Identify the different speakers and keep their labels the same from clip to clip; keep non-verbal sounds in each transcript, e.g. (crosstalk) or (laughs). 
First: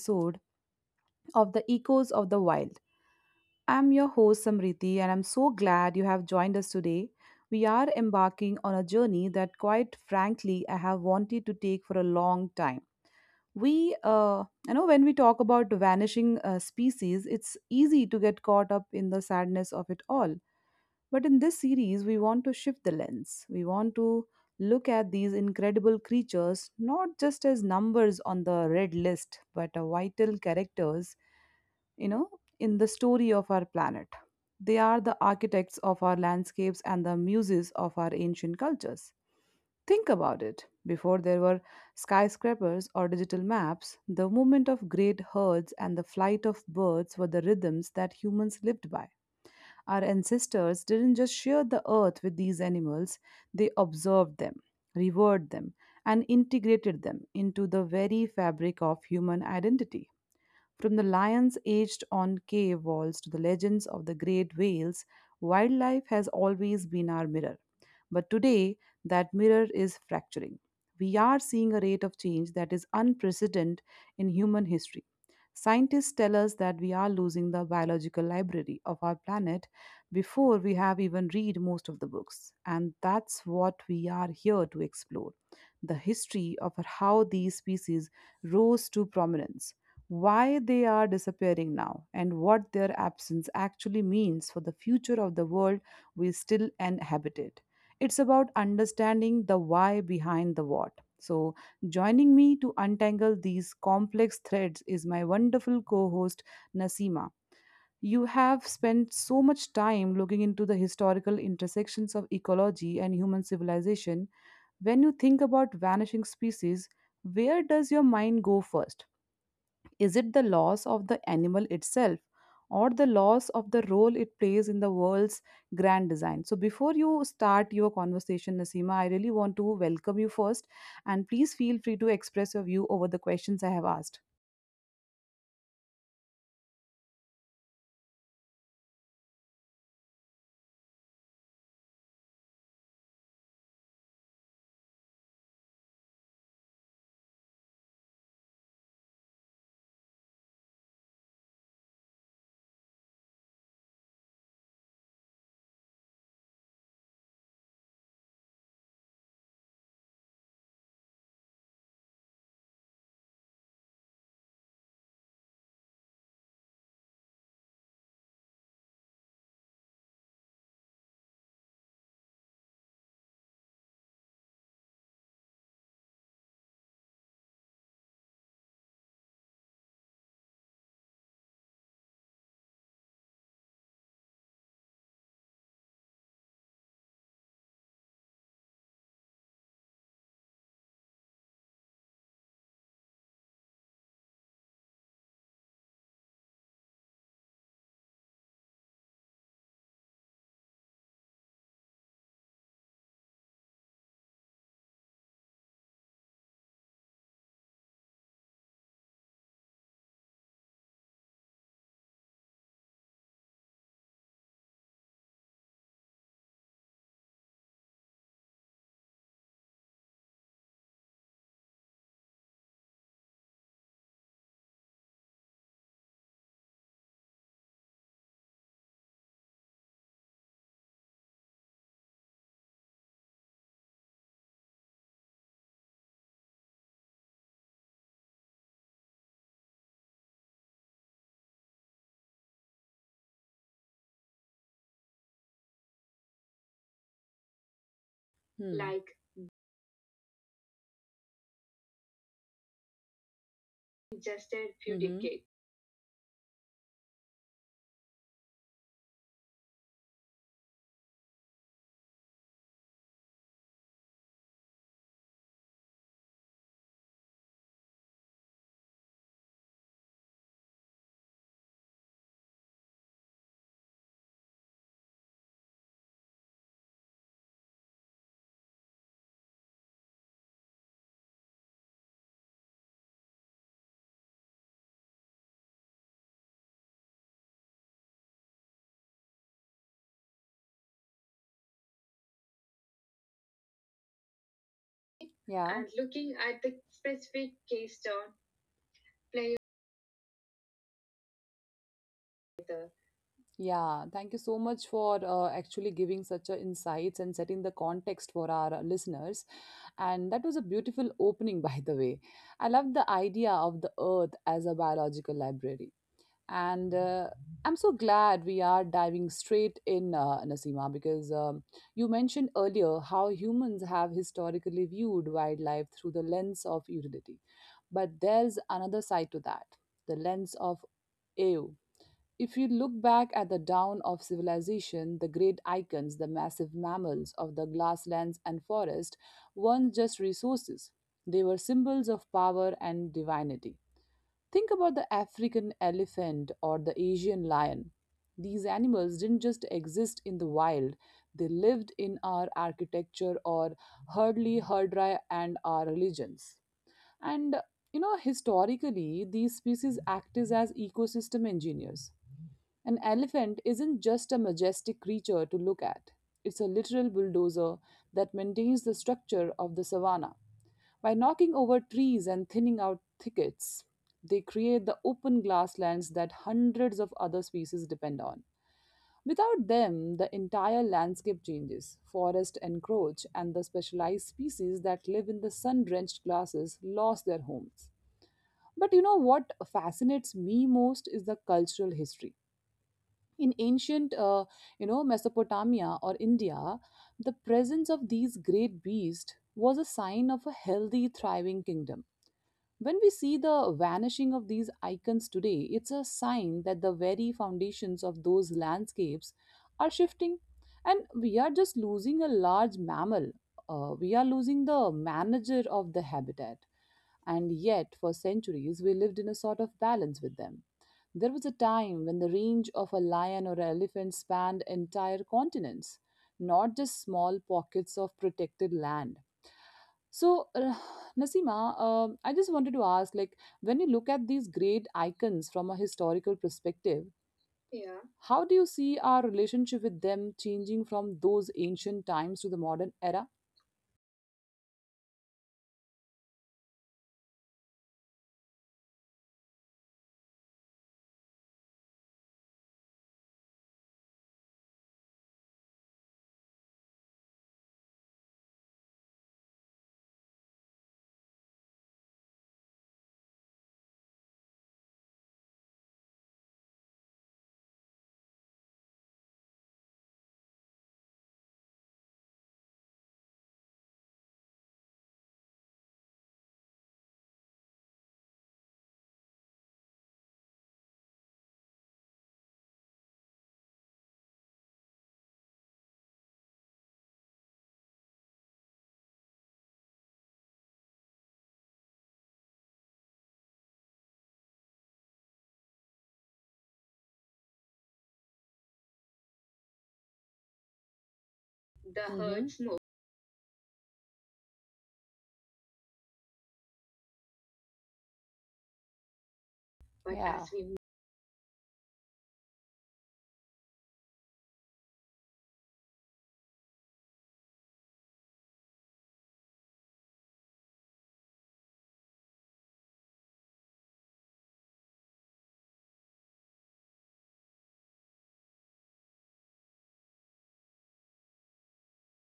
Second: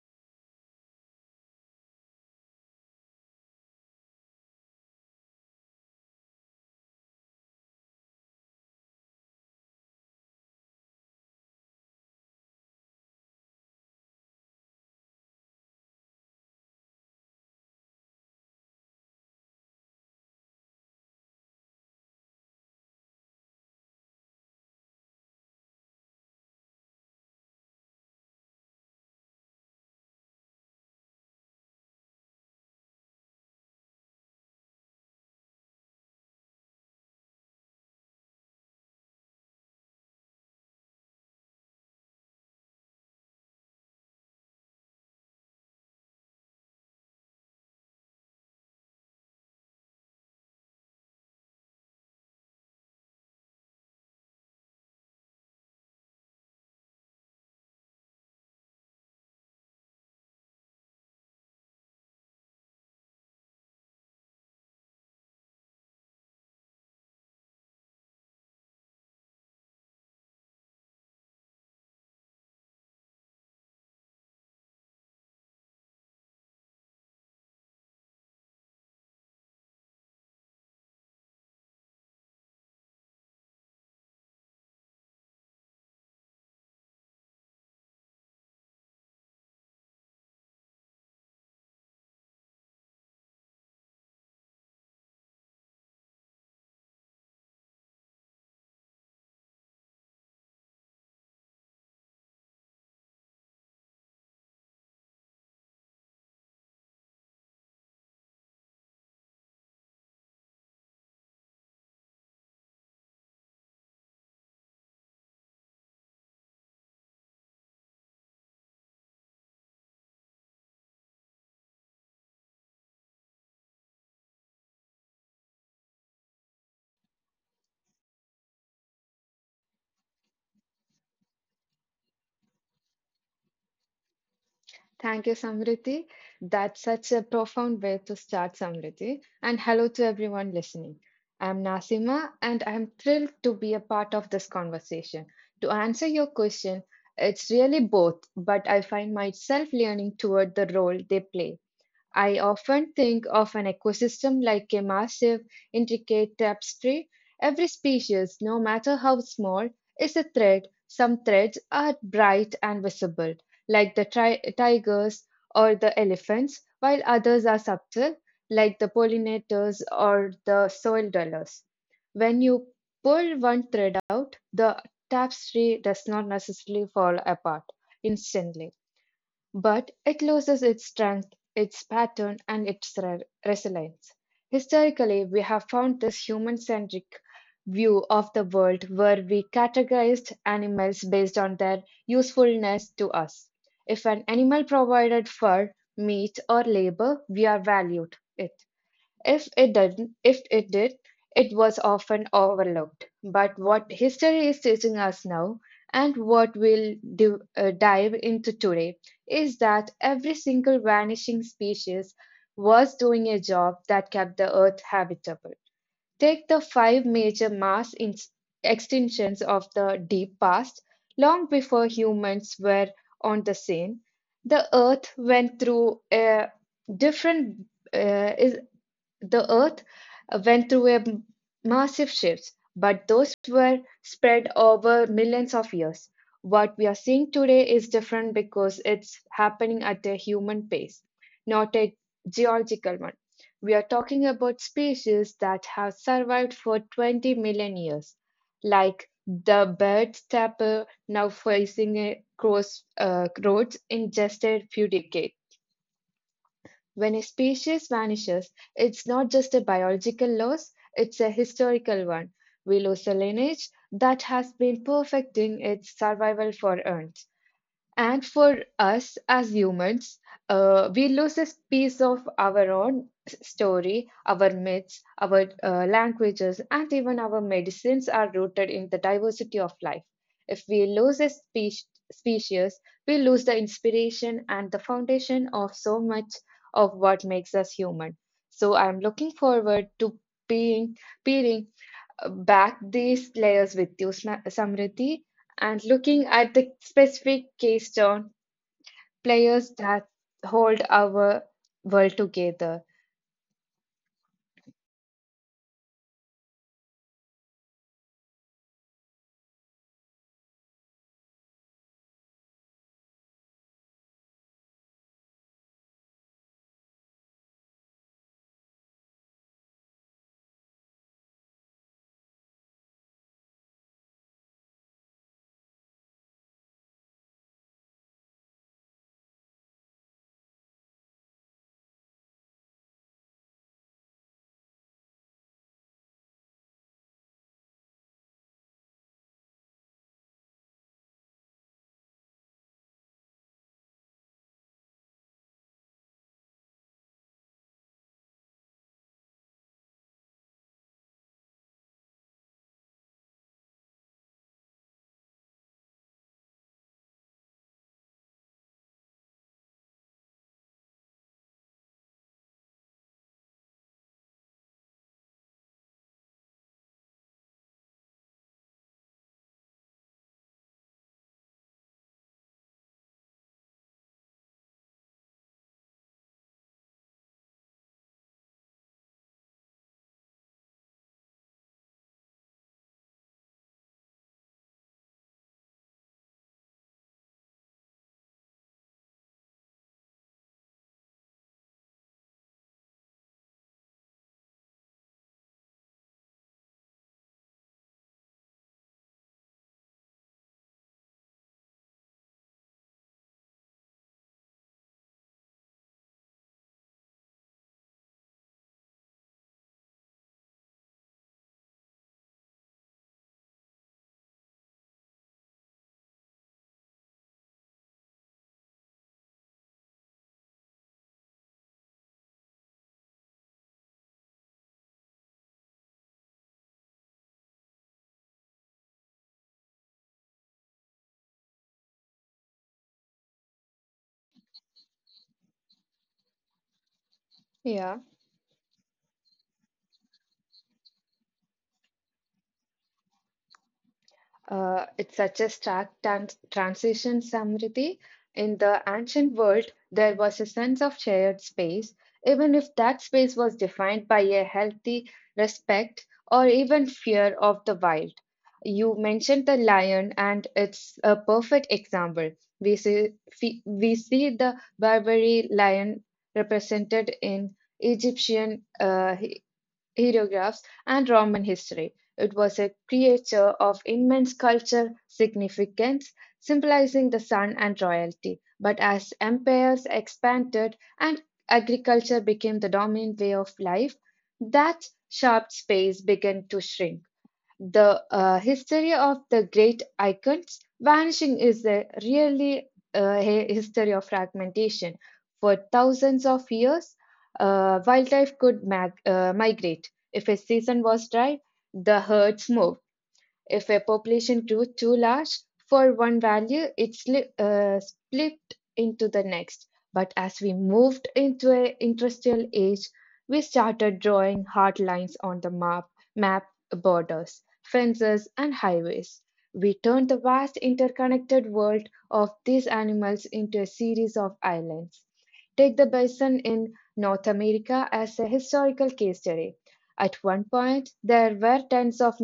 Speaker 1: episode of the Echoes of the Wild. I'm your host, Samriti, and I'm so glad you have joined us today. We are embarking on a journey that, quite frankly, I have wanted to take for a long time. When we talk about vanishing species, it's easy to get caught up in the sadness of it all. But in this series, we want to shift the lens. We want to look at these incredible creatures not just as numbers on the red list, but as vital characters, you know, in the story of our planet. They are the architects of our landscapes and the muses of our ancient cultures. Think about it. Before there were skyscrapers or digital maps, the movement of great herds and the flight of birds were the rhythms that humans lived by. Our ancestors didn't just share the earth with these animals, they observed them, revered them, and integrated them into the very fabric of human identity. From the lions aged on cave walls to the legends of the great whales, wildlife has always been our mirror. But today, that mirror is fracturing. We are seeing a rate of change that is unprecedented in human history. Scientists tell us that we are losing the biological library of our planet before we have even read most of the books. And that's what we are here to explore: the history of how these species rose to prominence, why they are disappearing now, and what their absence actually means for the future of the world we still inhabited. It's about understanding the why behind the what. So, joining me to untangle these complex threads is my wonderful co host, Nasima. You have spent so much time looking into the historical intersections of ecology and human civilization. When you think about vanishing species, where does your mind go first? Is it the loss of the animal itself or the loss of the role it plays in the world's grand design? So, before you start your conversation, Nasima, I really want to welcome you first, and please feel free to express your view over the questions I have asked.
Speaker 2: Thank you, Samriti. That's such a profound way to start, Samriti. And hello to everyone listening. I'm Nasima, and I'm thrilled to be a part of this conversation. To answer your question, it's really both, but I find myself leaning toward the role they play. I often think of an ecosystem like a massive, intricate tapestry. Every species, no matter how small, is a thread. Some threads are bright and visible, like the tigers or the elephants, while others are subtle, like the pollinators or the soil dwellers. When you pull one thread out, the tapestry does not necessarily fall apart instantly. But it loses its strength, its pattern, and its resilience. Historically, we have found this human centric view of the world where we categorized animals based on their usefulness to us. If an animal provided fur, meat, or labor, we are valued it. If it did, it was often overlooked. But what history is teaching us now, and what we'll do, dive into today, is that every single vanishing species was doing a job that kept the Earth habitable. Take the five major extinctions of the deep past, long before humans were on the scene. The Earth went through a different uh, is the Earth went through massive shifts, but those were spread over millions of years. What we are seeing today is different because it's happening at a human pace, not a geological one. We are talking about species that have survived for 20 million years,
Speaker 1: Hmm.
Speaker 2: like
Speaker 1: Like
Speaker 2: the bird tapir now facing a cross roads in just
Speaker 1: just
Speaker 2: a
Speaker 1: a
Speaker 2: few
Speaker 1: few hmm
Speaker 2: decades.
Speaker 1: decades.
Speaker 2: When a species vanishes, it's not just a biological loss, it's a historical one. We lose a lineage that has been perfecting its survival for eons. And for us as humans, we lose this piece of our own story, our myths, our languages, and even our medicines are rooted in the diversity of life. If we lose a species, we lose the inspiration and the foundation of so much of what makes us human. So I'm looking forward to being, peering back these layers with you, Samriddhi, and
Speaker 1: Yeah. And
Speaker 2: looking
Speaker 1: looking
Speaker 2: at
Speaker 1: at
Speaker 2: the
Speaker 1: the
Speaker 2: specific
Speaker 1: specific
Speaker 2: keystone
Speaker 1: keystone players.
Speaker 2: players that hold our world together.
Speaker 1: Yeah, thank you so much for actually giving such a insights and setting the context for our listeners. And that was a beautiful opening, (laughs) by the way. I love the idea of the earth as a biological library. And I'm so glad we are diving straight in, Nasima, because you mentioned earlier how humans have historically viewed wildlife through the lens of utility. But there's another side to that, the lens of awe. If you look back at the dawn of civilization, the great icons, the massive mammals of the grasslands and forest, weren't just resources, they were symbols of power and divinity. Think about the African elephant or the Asian lion. These animals didn't just exist in the wild, they lived in our architecture or hardly herdra and our religions. And you know, historically, these species acted as ecosystem engineers. An elephant isn't just a majestic creature to look at, it's a literal bulldozer that maintains the structure of the savanna. By knocking over trees and thinning out thickets, they create the open grasslands that hundreds of other species depend on. Without them, the entire landscape changes. Forests encroach, and the specialized species that live in the sun drenched grasses lost their homes. But you know what fascinates me most is the cultural history. In ancient, you know, Mesopotamia or India, the presence of these great beasts was a sign of a healthy, thriving kingdom. When we see the vanishing of these icons today, it's a sign that the very foundations of those landscapes are shifting, and we are just losing a large mammal. We are losing the manager of the habitat. And yet, for centuries, we lived in a sort of balance with them. There was a time when the range of a lion or elephant spanned entire continents, not just small pockets of protected land. So, Nasima, I just wanted to ask, like, when you look at these great icons from a historical perspective,
Speaker 2: Yeah.
Speaker 1: yeah, how do you see our relationship with them changing from those ancient times to the modern era?
Speaker 2: It's such a stark transition, Samriti. In the ancient world, there was a sense of shared space, even if that space was defined by a healthy respect or even fear of the wild. You mentioned the lion, and it's a perfect example. We see the Barbary lion represented in Egyptian hieroglyphs, and Roman history. It was a creature of immense cultural significance, symbolizing the sun and royalty. But as empires expanded and agriculture became the dominant way of life, that sharp space began to shrink. The history of the great icons vanishing is a really a history of fragmentation. For thousands of years, wildlife could migrate. If a season was dry, the
Speaker 1: The mm-hmm.
Speaker 2: herds
Speaker 1: Herds
Speaker 2: moved.
Speaker 1: moved,
Speaker 2: If a population grew too large for one value, it split into the next. But
Speaker 1: but
Speaker 2: as
Speaker 1: yeah,
Speaker 2: we
Speaker 1: as we move,
Speaker 2: moved into an industrial age, we started drawing hard lines on the map, map borders, fences, and highways. We turned the vast interconnected world of these animals into a series of islands. Take the bison in North America as a historical case study. At one point, there were tens of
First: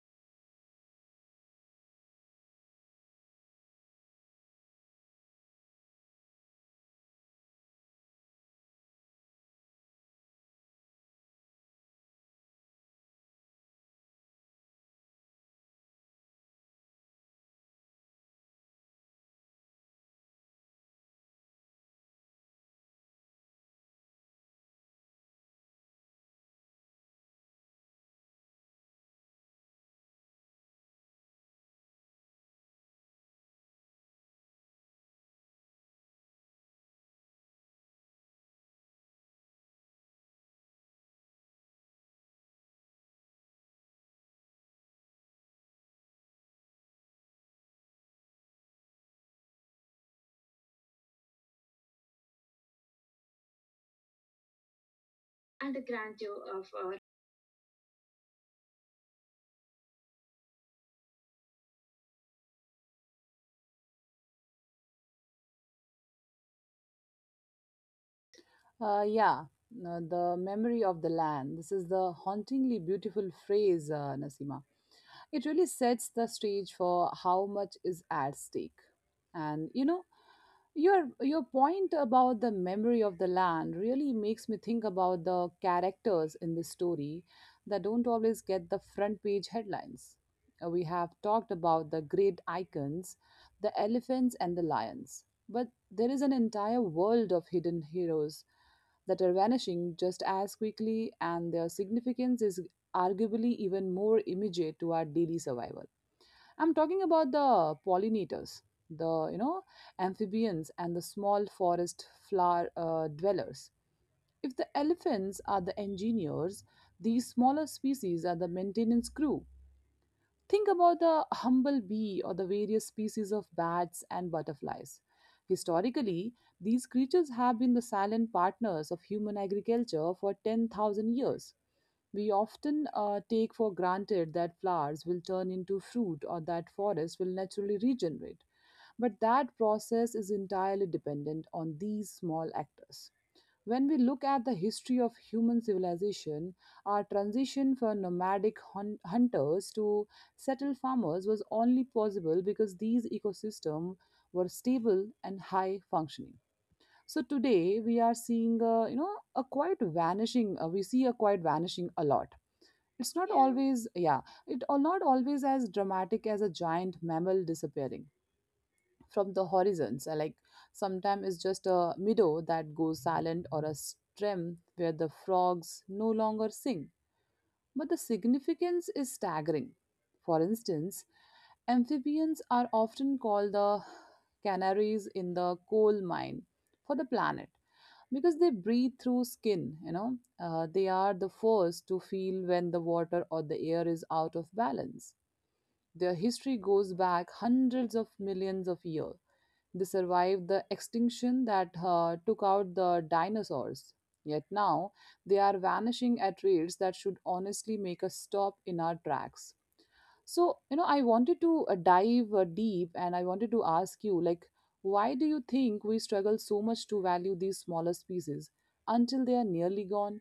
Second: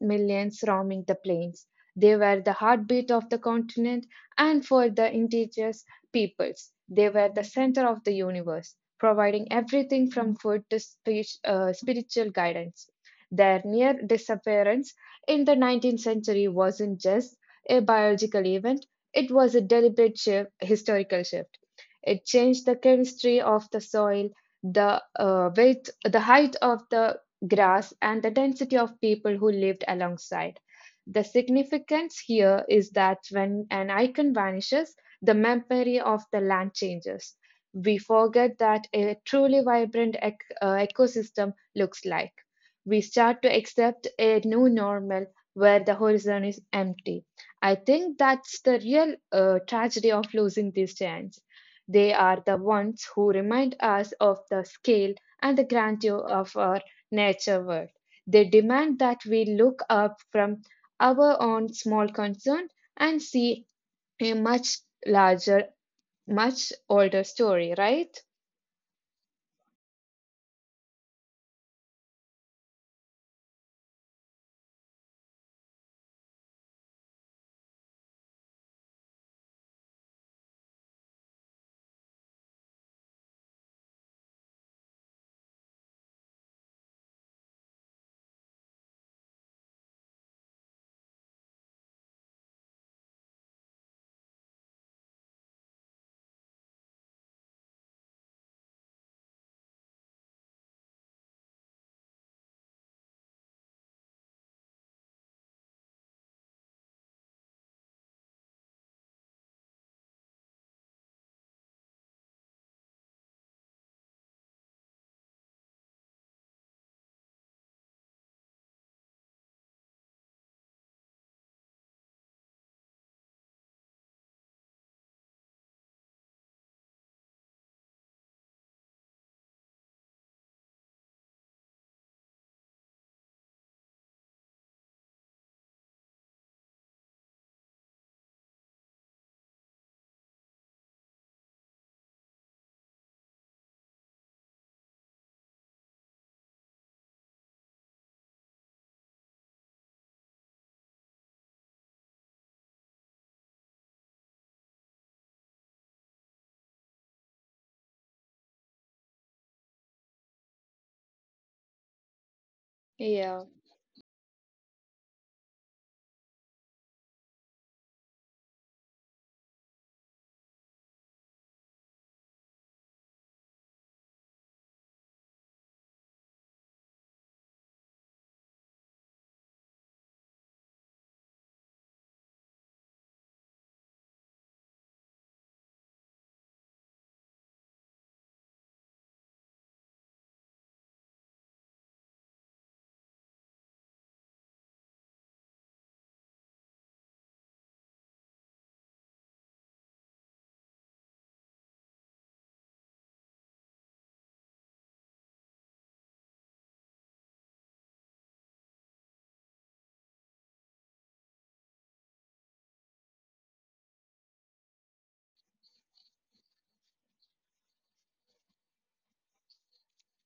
Speaker 2: millions roaming the plains. They were the heartbeat of the continent, and for the indigenous peoples, they were the center of the universe, providing everything from food to spiritual guidance. Their near disappearance in the 19th century wasn't just a biological event, it was a deliberate shift, historical shift. It changed the chemistry of the soil, the width, the height of the grass, and the density of people who lived alongside. The significance here is that when an icon vanishes, the memory of the land changes. We forget that a truly vibrant ecosystem looks like. We start to accept a new normal where the horizon is empty. I think that's the real tragedy of losing these giants. They are the ones who remind us of the scale and the
Speaker 1: and the
Speaker 2: grandeur
Speaker 1: grandeur
Speaker 2: of
Speaker 1: of
Speaker 2: our nature world. They demand that we look up from our own small concern and see a much larger, much older story, right?
Speaker 1: uh, yeah, the memory of the land. This is the hauntingly beautiful phrase, Nasima. It really sets the stage for how much is at stake. And you know, your point about the memory of the land really makes me think about the characters in this story that don't always get the front page headlines. We have talked about the great icons, the elephants and the lions, but there is an entire world of hidden heroes that are vanishing just as quickly, and their significance is arguably even more immediate to our daily survival. I'm talking about the pollinators, the amphibians, and the small forest flower dwellers. If the elephants are the engineers, these smaller species are the maintenance crew. Think about the humble bee or the various species of bats and butterflies. Historically, these creatures have been the silent partners of human agriculture for 10,000 years. We often take for granted that flowers will turn into fruit or that forests will naturally regenerate. But that process is entirely dependent on these small actors. When we look at the history of human civilization, our transition from nomadic hunters to settled farmers was only possible because these ecosystems were stable and high functioning. So today we are seeing, a quite vanishing. We see a quite vanishing a lot. It's not yeah,
Speaker 2: Yeah,
Speaker 1: always, yeah, it or not always as dramatic as a giant mammal disappearing from the horizons. Like sometimes it's just a meadow that goes silent or a stream where the frogs no longer sing. But the significance is staggering. For instance, amphibians are often called the canaries in the coal mine for the planet because they breathe through skin, you know. They are the first to feel when the water or the air is out of balance. Their history goes back hundreds of millions of years. They survived the extinction that took out the dinosaurs. Yet now, they are vanishing at rates that should honestly make us stop in our tracks. So, you know, I wanted to dive deep, and I wanted to ask you, like, why do you think we struggle so much to value these smaller species until they are nearly gone?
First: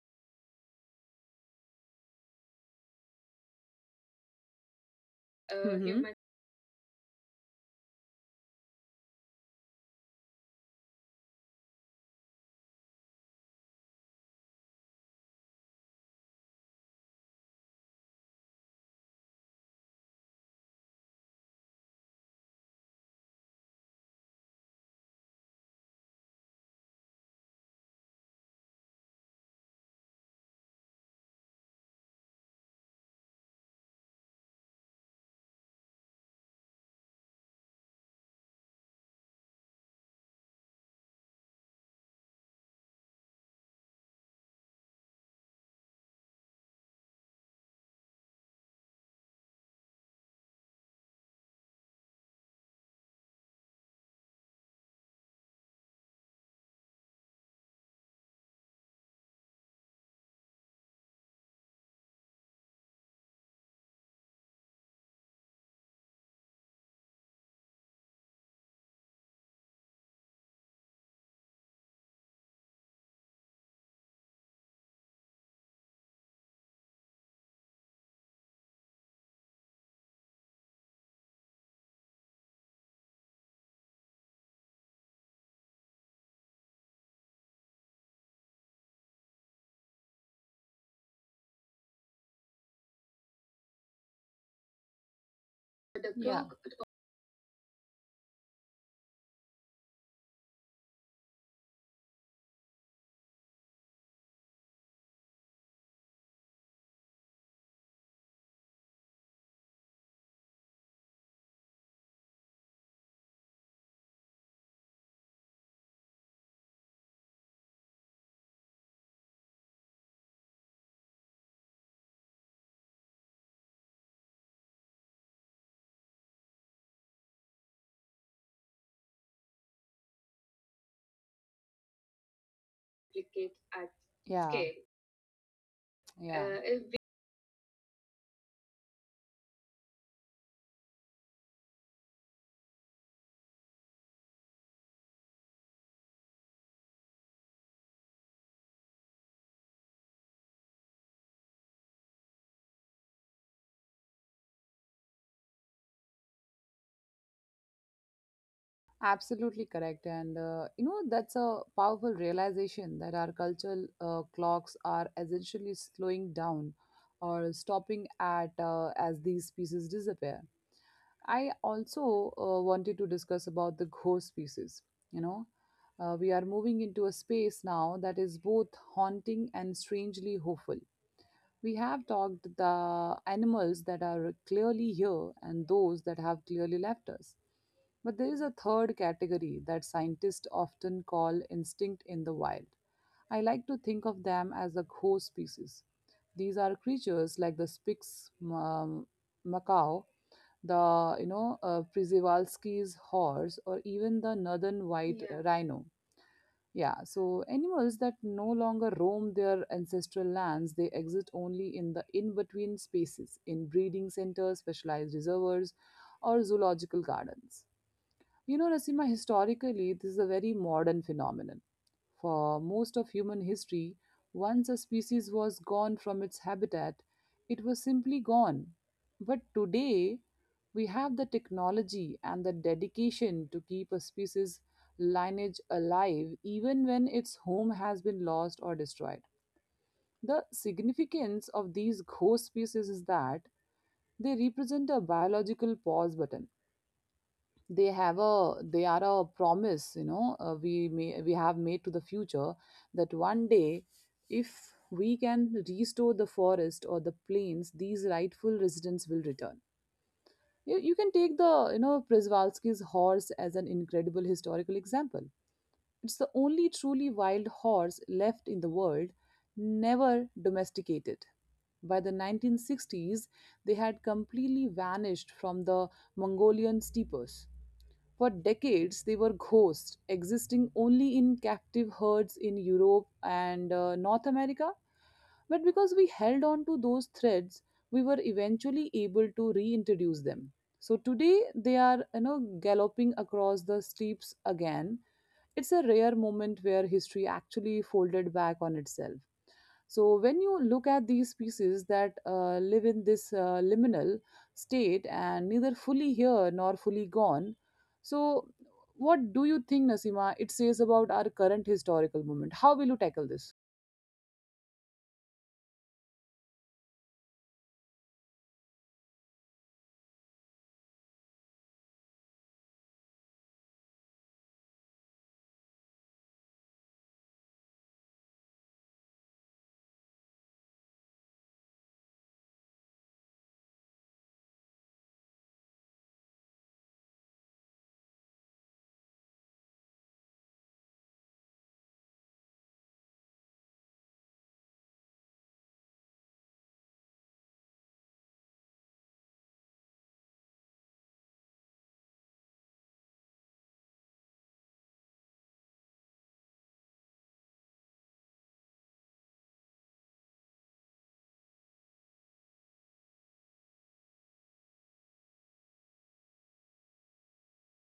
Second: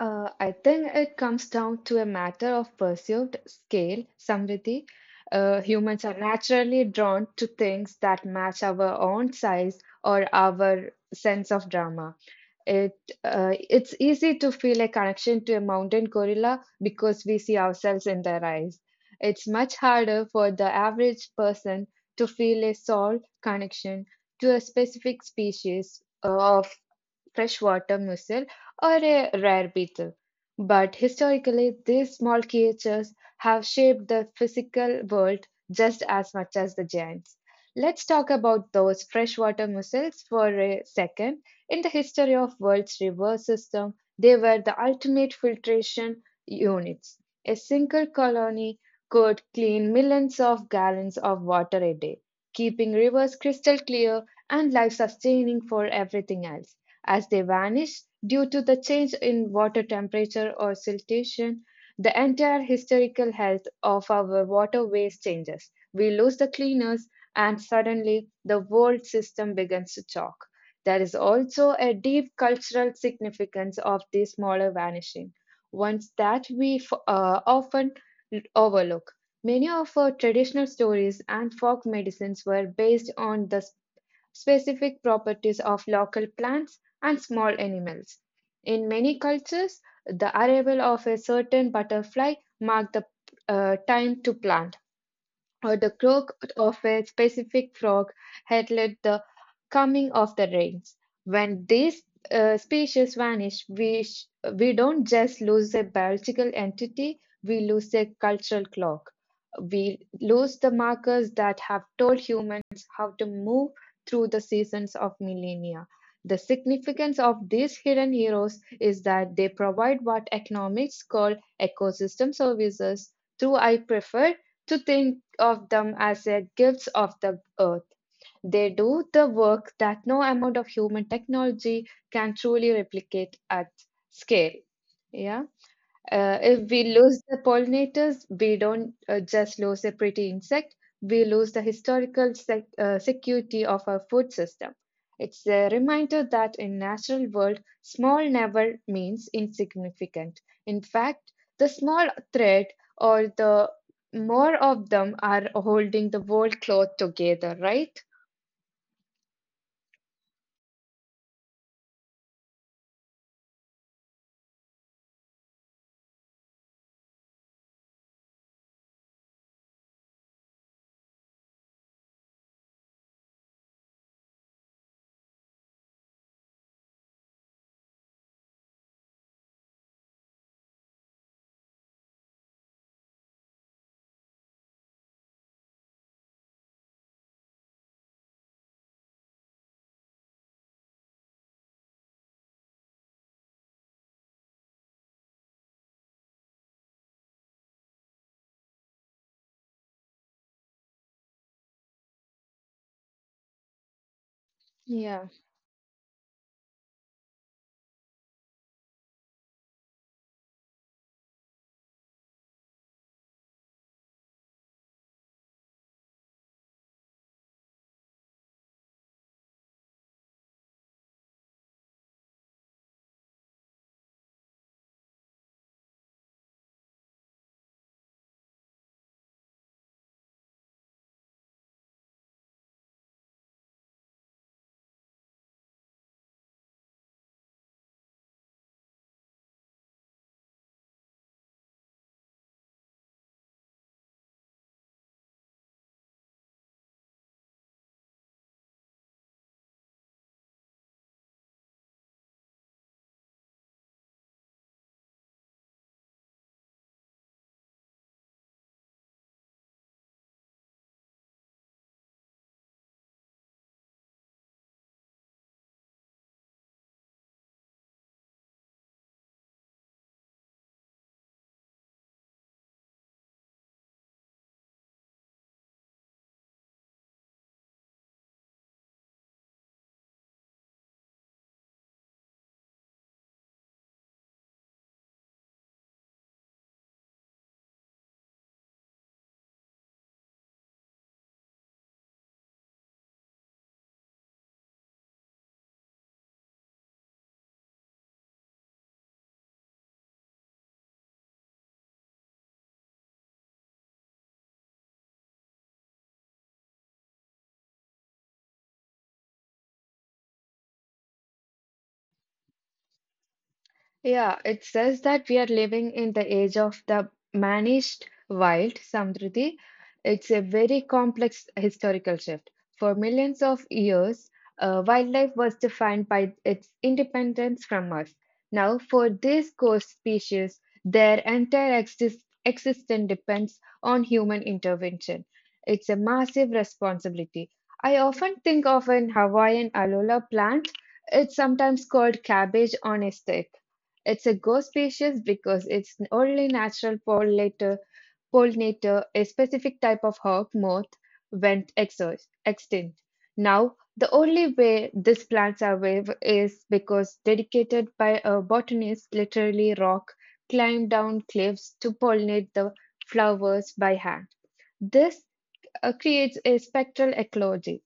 Speaker 2: uh, I think it comes down to a matter of perceived scale, Samriddhi. Uh,
Speaker 1: If hmm
Speaker 2: humans
Speaker 1: my
Speaker 2: are naturally drawn to things that match our own size or our sense of drama. It it's easy to feel a connection to a mountain gorilla because we see ourselves in their eyes. It's much harder for the average person to feel a soul connection to a specific species of freshwater mussel or a rare beetle. But historically, these small creatures have shaped the physical world just as much as the giants. Let's talk about those freshwater mussels for a second. In the history of world's river system, they were the ultimate filtration units. A single colony could clean millions of gallons of water a day, keeping rivers crystal clear and life sustaining for everything else. As they vanish due to the change in water temperature or siltation, the entire historical health of our waterways changes. We lose the cleaners, and suddenly the world system begins to choke. There is also a deep cultural significance of this smaller vanishing, ones that we often overlook. Many of our traditional stories and folk medicines were based on the specific properties of local plants and small animals. In many cultures, the arrival of a certain butterfly marked the time to plant, or the
Speaker 1: the
Speaker 2: croak
Speaker 1: yeah, clock
Speaker 2: of a specific frog heralded the coming of the rains. When these species vanish, we don't just lose a biological entity, we lose a cultural clock. We lose the markers that have told humans how to move through the seasons of millennia. The significance of these hidden heroes is that they provide what economics call ecosystem services, though I prefer to think of them as a gifts of the earth. They do the work that no amount of human technology can truly replicate
Speaker 1: replicates
Speaker 2: at
Speaker 1: at yeah,
Speaker 2: scale.
Speaker 1: scale,
Speaker 2: Yeah.
Speaker 1: yeah,
Speaker 2: If
Speaker 1: uh,
Speaker 2: we lose the pollinators, we don't just lose a pretty insect, we lose the historical security of our food system. It's a reminder that in natural world, small never means insignificant. In fact, the small thread or the more of them are holding the world cloth together, right?
Speaker 1: absolutely correct. And, you know, that's a powerful realization that our cultural clocks are essentially slowing down or stopping at as these pieces disappear. I also wanted to discuss about the ghost pieces. You know, we are moving into a space now that is both haunting and strangely hopeful. We have talked the animals that are clearly here and those that have clearly left us. But there is a third category that scientists often call instinct in the wild. I like to think of them as a host species. These are creatures like the Spix macaw, the Przewalski's horse, or even the northern white
Speaker 2: Yeah.
Speaker 1: yeah, rhino. Yeah, so animals that no longer roam their ancestral lands, they exist only in the in-between spaces, in breeding centers, specialized reservoirs, or zoological gardens. You know, Nasima, historically, this is a very modern phenomenon. For most of human history, once a species was gone from its habitat, it was simply gone. But today, we have the technology and the dedication to keep a species lineage alive even when its home has been lost or destroyed. The significance of these ghost species is that they represent a biological pause button. They are a promise, you know, we have made to the future that one day, if we can restore the forest or the plains, these rightful residents will return. You can take the you know Przewalski's horse as an incredible historical example. It's the only truly wild horse left in the world, never domesticated. By the 1960s, they had completely vanished from the Mongolian steppes. For decades, they were ghosts, existing only in captive herds in Europe and North America. But because we held on to those threads, we were eventually able to reintroduce them. So today, they are you know, galloping across the steeps again. It's a rare moment where history actually folded back on itself. So when you look at these species that live in this liminal state and neither fully here nor fully gone, so what do you think, Nasima? It says about our current historical moment. How will you tackle this?
Speaker 2: Yeah, it says that we are living in the age of the managed wild, Samruddhi. It's a very complex historical shift. For millions of years, wildlife was defined by its independence from us. Now, for these ghost species, their entire existence depends on human intervention. It's a massive responsibility. I often think of an Hawaiian alola plant. It's sometimes called cabbage on a stick. It's a ghost species because it's only natural pollinator, a specific type of hawk moth, went extinct. Now, the only way these plants are wave is because dedicated by a botanist literally rock climbed down cliffs to pollinate the flowers by hand. This creates a spectral ecology.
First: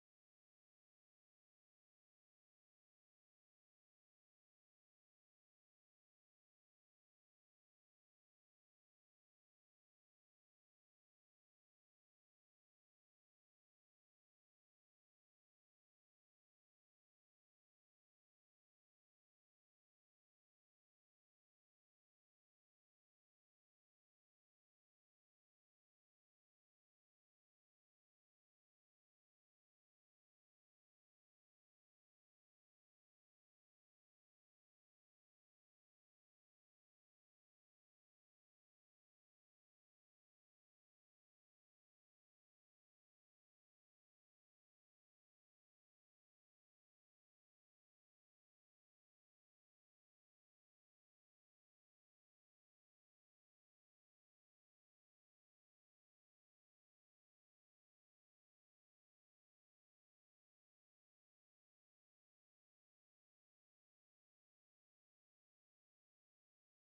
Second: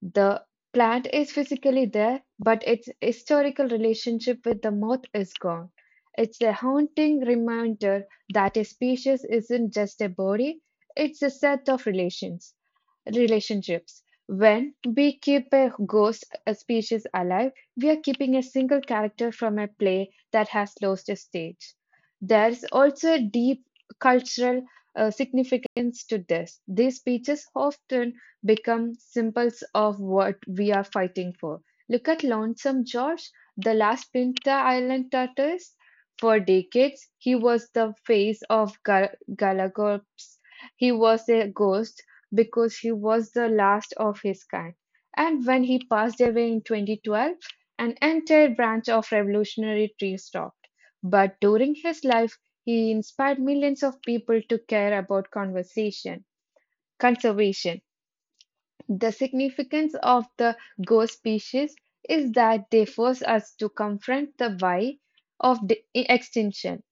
Speaker 2: The plant is physically there, but its historical relationship with the moth is gone. It's a haunting reminder that a species isn't just a body, it's a set of relationships. When we keep a ghost a species alive, we are keeping a single character from a play that has lost its stage. There is also a deep cultural significance to this. These speeches often become symbols of what we are fighting for. Look at Lonesome George, the last Pinta Island tortoise. For decades, he was the face of Galapagos. He was a ghost because he was the last of his kind. And when he passed away in 2012, an entire branch of revolutionary tree stopped. But during his life, he inspired millions of people to care about conservation. The significance of the ghost species is that they force us to confront the why of the extinction.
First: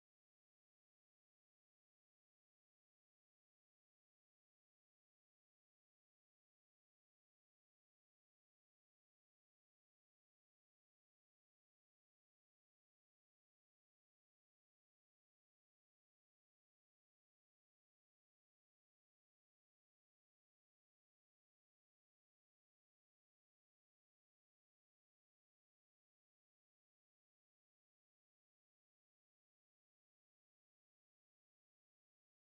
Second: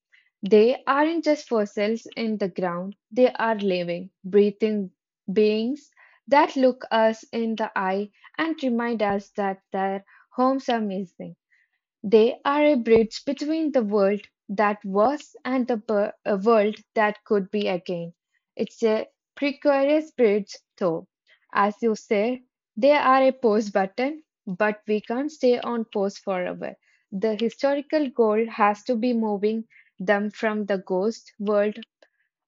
Speaker 2: They aren't just fossils in the ground, they are living, breathing beings that look us in the eye and remind us that their homes are missing. They are a bridge between the world that was and the a world that could be again. It's a precarious bridge, though. As you say, they are a pause button, but we can't stay on pause forever. The historical goal has to be moving them from the ghost world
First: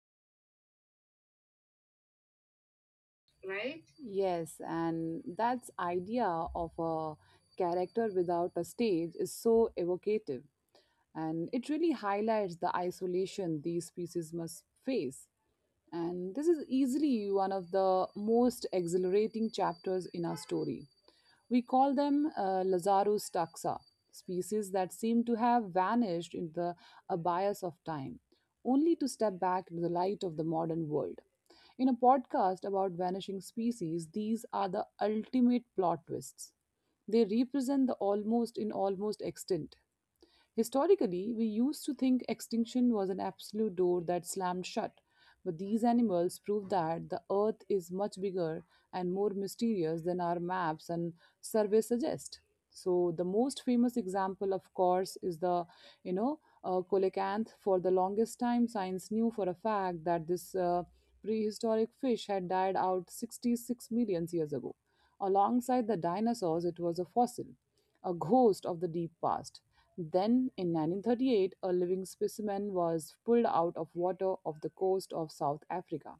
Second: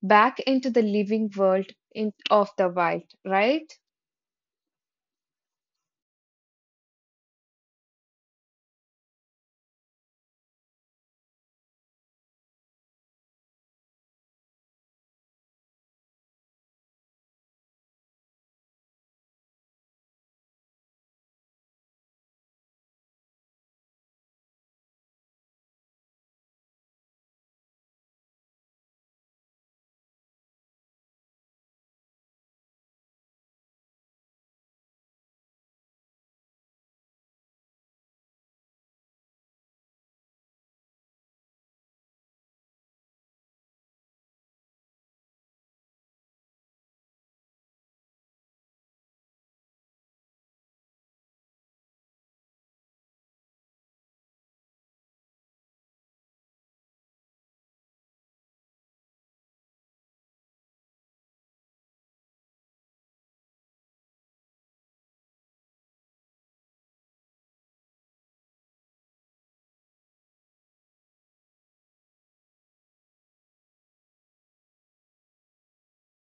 Speaker 2: back into the living world in, of the wild, right?
Speaker 1: Right? Yes, and that's idea of a character without a stage is so evocative, and it really highlights the isolation these species must face. And this is easily one of the most exhilarating chapters in our story. We call them Lazarus taxa, species that seem to have vanished in the abyss of time, only to step back into the light of the modern world. In a podcast about vanishing species, these are the ultimate plot twists. They represent the almost extinct. Historically, we used to think extinction was an absolute door that slammed shut, but these animals prove that the earth is much bigger and more mysterious than our maps and surveys suggest. So the most famous example, of course, is the, you know, coelacanth. For the longest time, science knew for a fact that this prehistoric fish had died out 66 million years ago. Alongside the dinosaurs, it was a fossil, a ghost of the deep past. Then, in 1938, a living specimen was pulled out of water off the coast of South Africa.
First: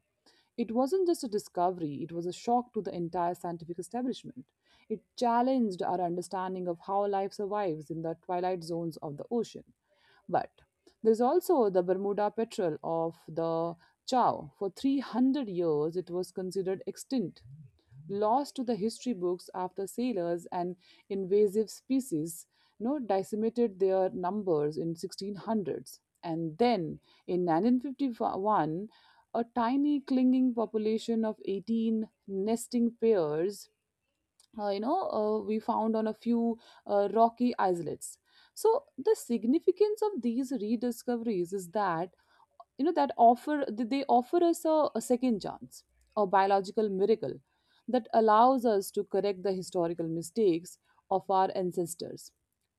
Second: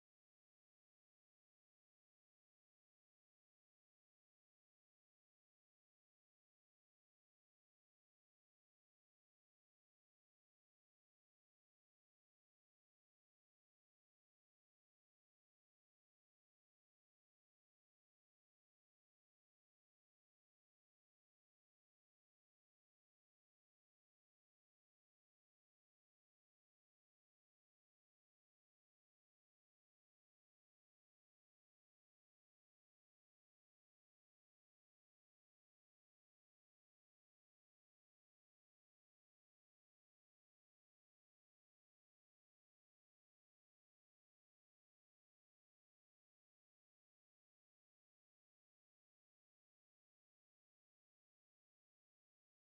Speaker 1: It wasn't just a discovery, it was a shock to the entire scientific establishment. It challenged our understanding of how life survives in the twilight zones of the ocean. But there's also the Bermuda petrel of the Chow. For 300 years, it was considered extinct, lost to the history books after sailors and invasive species decimated their numbers in 1600s. And then in 1951, a tiny clinging population of 18 nesting pairs we found on a few rocky islets. So the significance of these rediscoveries is that that they offer us a second chance, a biological miracle that allows us to correct the historical mistakes of our ancestors.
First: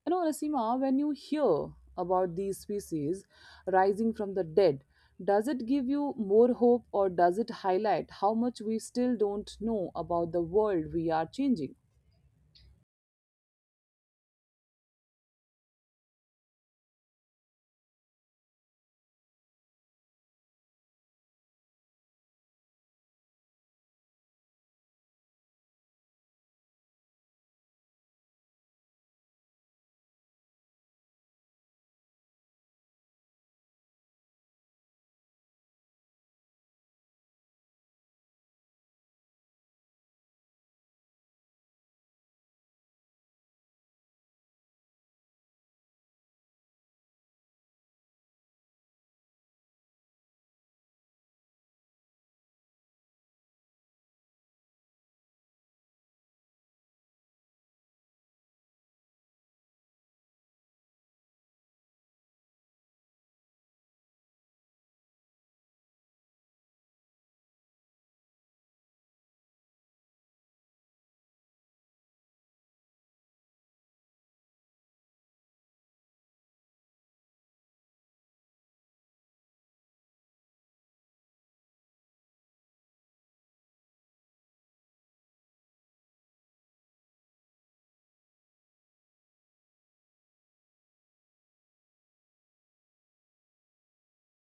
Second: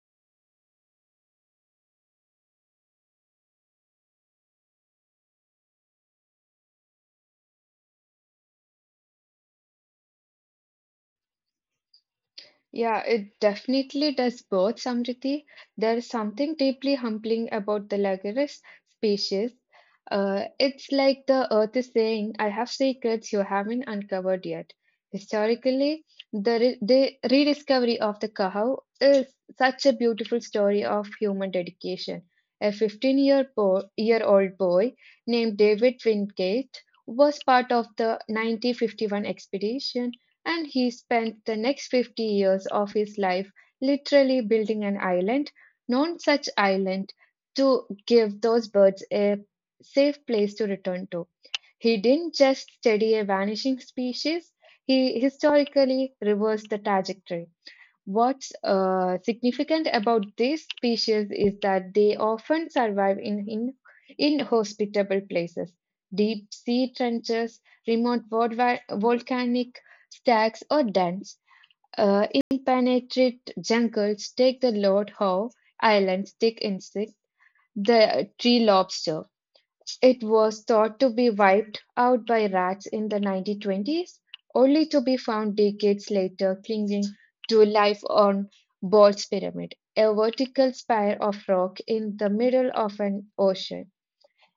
Speaker 1: You know, Rasima, when you hear about these species rising from the dead, does it give you more hope or does it highlight how much we still don't know about the world we are changing?
Speaker 2: Yeah, it definitely does both, Samriti. There is something deeply humbling about the Laguerre species. It's like the earth is saying, I have secrets you haven't uncovered yet. Historically, the rediscovery of the cow is such a beautiful story of human dedication. A 15-year bo year old boy named David Wingate was part of the 1951 expedition, and he spent the next 50 years of his life literally building an island, known such island, to give those birds a safe place to return to. He didn't just study a vanishing species, he historically reversed the trajectory. What's significant about this species is that they often survive in inhospitable places: deep sea trenches, remote volcanic stacks, or dens. Impenetrate jungles take the Lord Howe Islands stick insect, the tree lobster. It was thought to be wiped out by rats in the 1920s, only to be found decades later clinging to life on Ball's Pyramid, a vertical spire of rock in the middle of an ocean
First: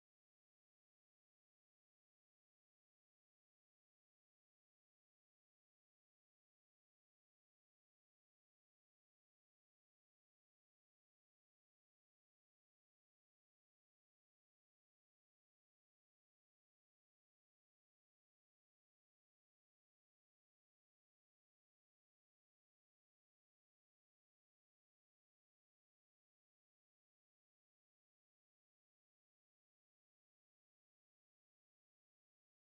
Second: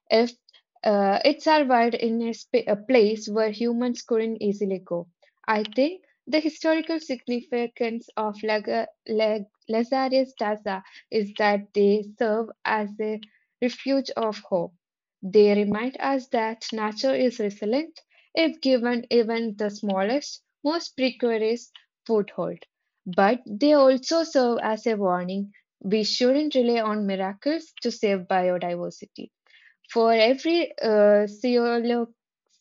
Speaker 2: if it survived in a place where humans couldn't easily go. I think the historical significance of Lazarus Taza is that they serve as a refuge of hope. They remind us that nature is resilient if given even the smallest, most precarious foothold. But they also serve as a warning: we shouldn't rely on miracles to save biodiversity. For every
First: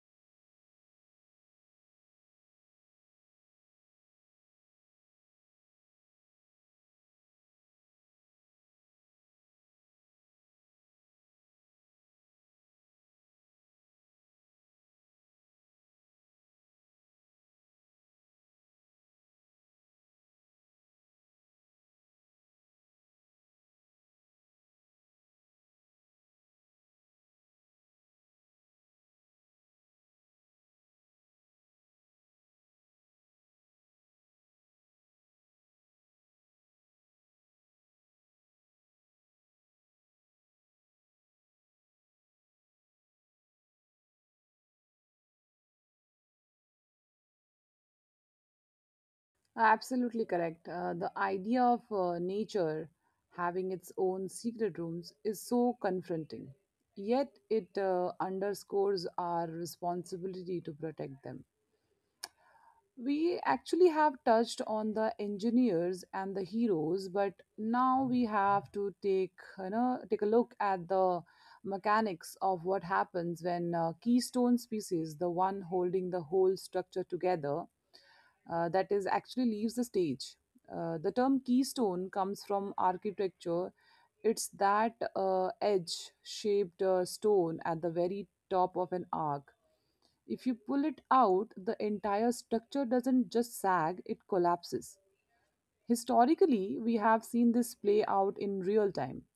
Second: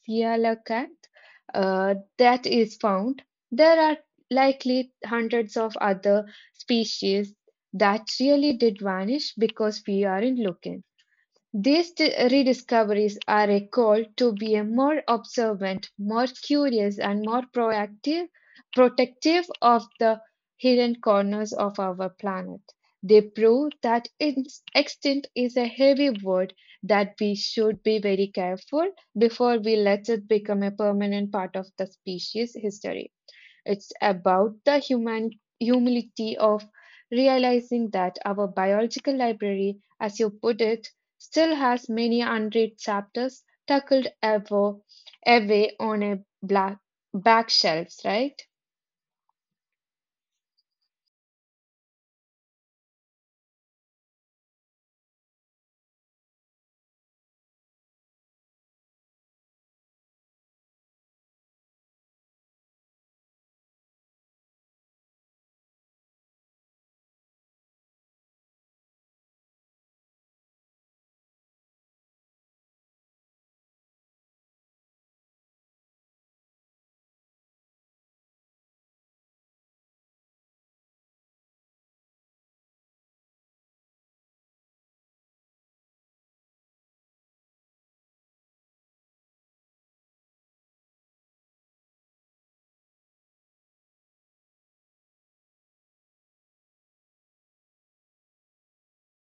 Speaker 2: coelacanth that is found, there are likely hundreds of other species that really did vanish because we aren't looking. These rediscoveries are a call to be a more observant, more curious, and more proactive, protective of the hidden corners of our planet. They prove that its extinct is a heavy word, that we should be very careful before we let it become a permanent part of the species history. It's about the human humility of realizing that our biological library, as you put it, still has many unread chapters tucked ever away on a black back shelves, right?
Speaker 1: Absolutely correct. The idea of nature having its own secret rooms is so confronting. Yet it underscores our responsibility to protect them. We actually have touched on the engineers and the heroes, but now we have to take take a look at the mechanics of what happens when keystone species, the one holding the whole structure together, that is actually leaves the stage. The term keystone comes from architecture. It's that edge shaped stone at the very top of an arc. If you pull it out, the entire structure doesn't just sag, it collapses. Historically, we have seen this play out in real time,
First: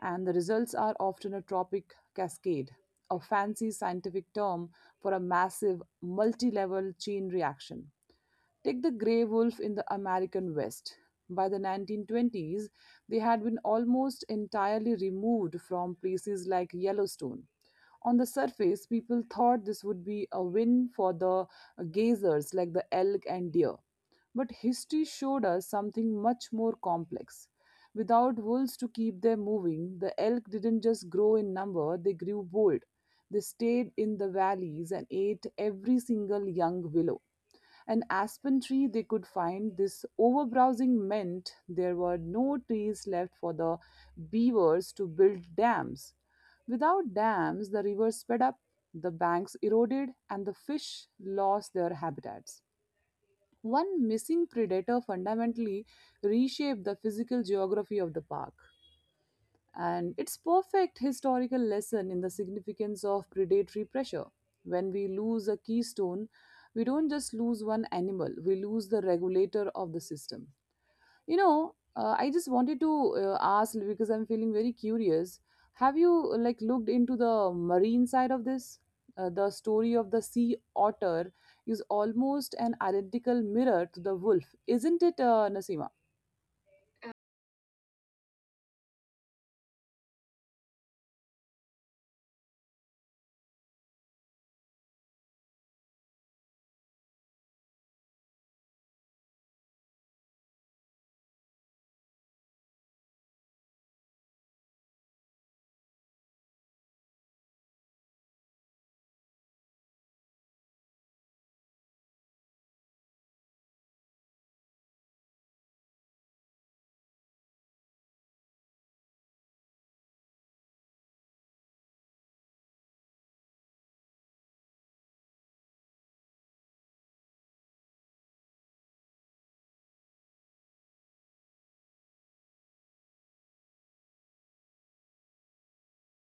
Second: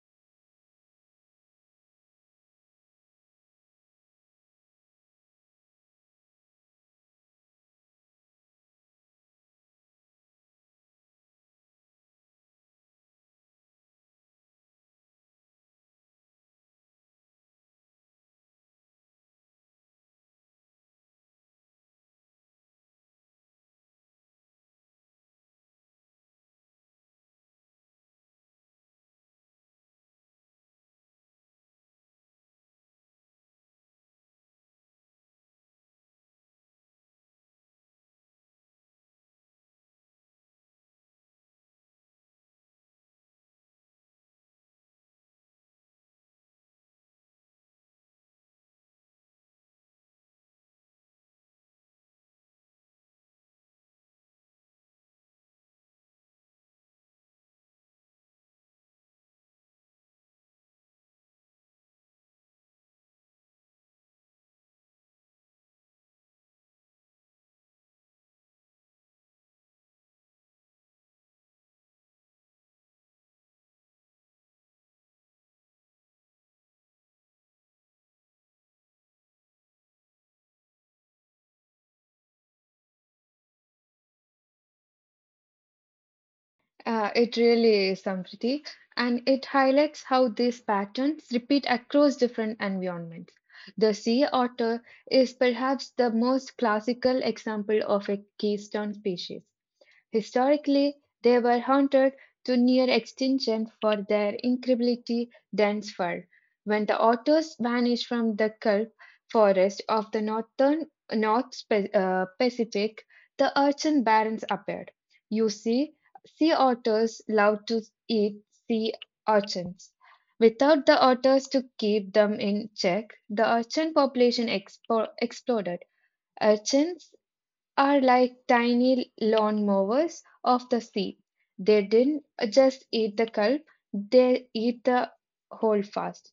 Speaker 1: and the results are often a tropic cascade, a fancy scientific term for a massive multi level chain reaction. Take the gray wolf in the American West. By the 1920s, they had been almost entirely removed from places like Yellowstone. On the surface, people thought this would be a win for the gazers like the elk and deer. But history showed us something much more complex. Without wolves to keep them moving, the elk didn't just grow in number, they grew bold. They stayed in the valleys and ate every single young willow. An aspen tree they could find. This overbrowsing meant there were no trees left for the beavers to build dams. Without dams, the river sped up, the banks eroded, and the fish lost their habitats. One missing predator fundamentally reshaped the physical geography of the park, and it's perfect historical lesson in the significance of predatory pressure. When we lose a keystone, we don't just lose one animal, we lose the regulator of the system. I just wanted to ask because I'm feeling very curious. Have you looked into the marine side of this? The story of the sea otter is almost an identical mirror to the wolf, isn't it, Nasima?
Speaker 2: It really is, Sampriti, and it highlights how these patterns repeat across different environments. The sea otter is perhaps the most classical example of a keystone species. Historically, they were hunted to near extinction for their incredibly dense fur. When the otters vanished from the kelp forest of the northern Pacific, the urchin barrens appeared. You see, sea otters love to eat sea urchins. Without the otters to keep them in check, the urchin population exploded. Urchins are like tiny lawnmowers of the sea. They didn't just eat the kelp, they eat the whole holdfast,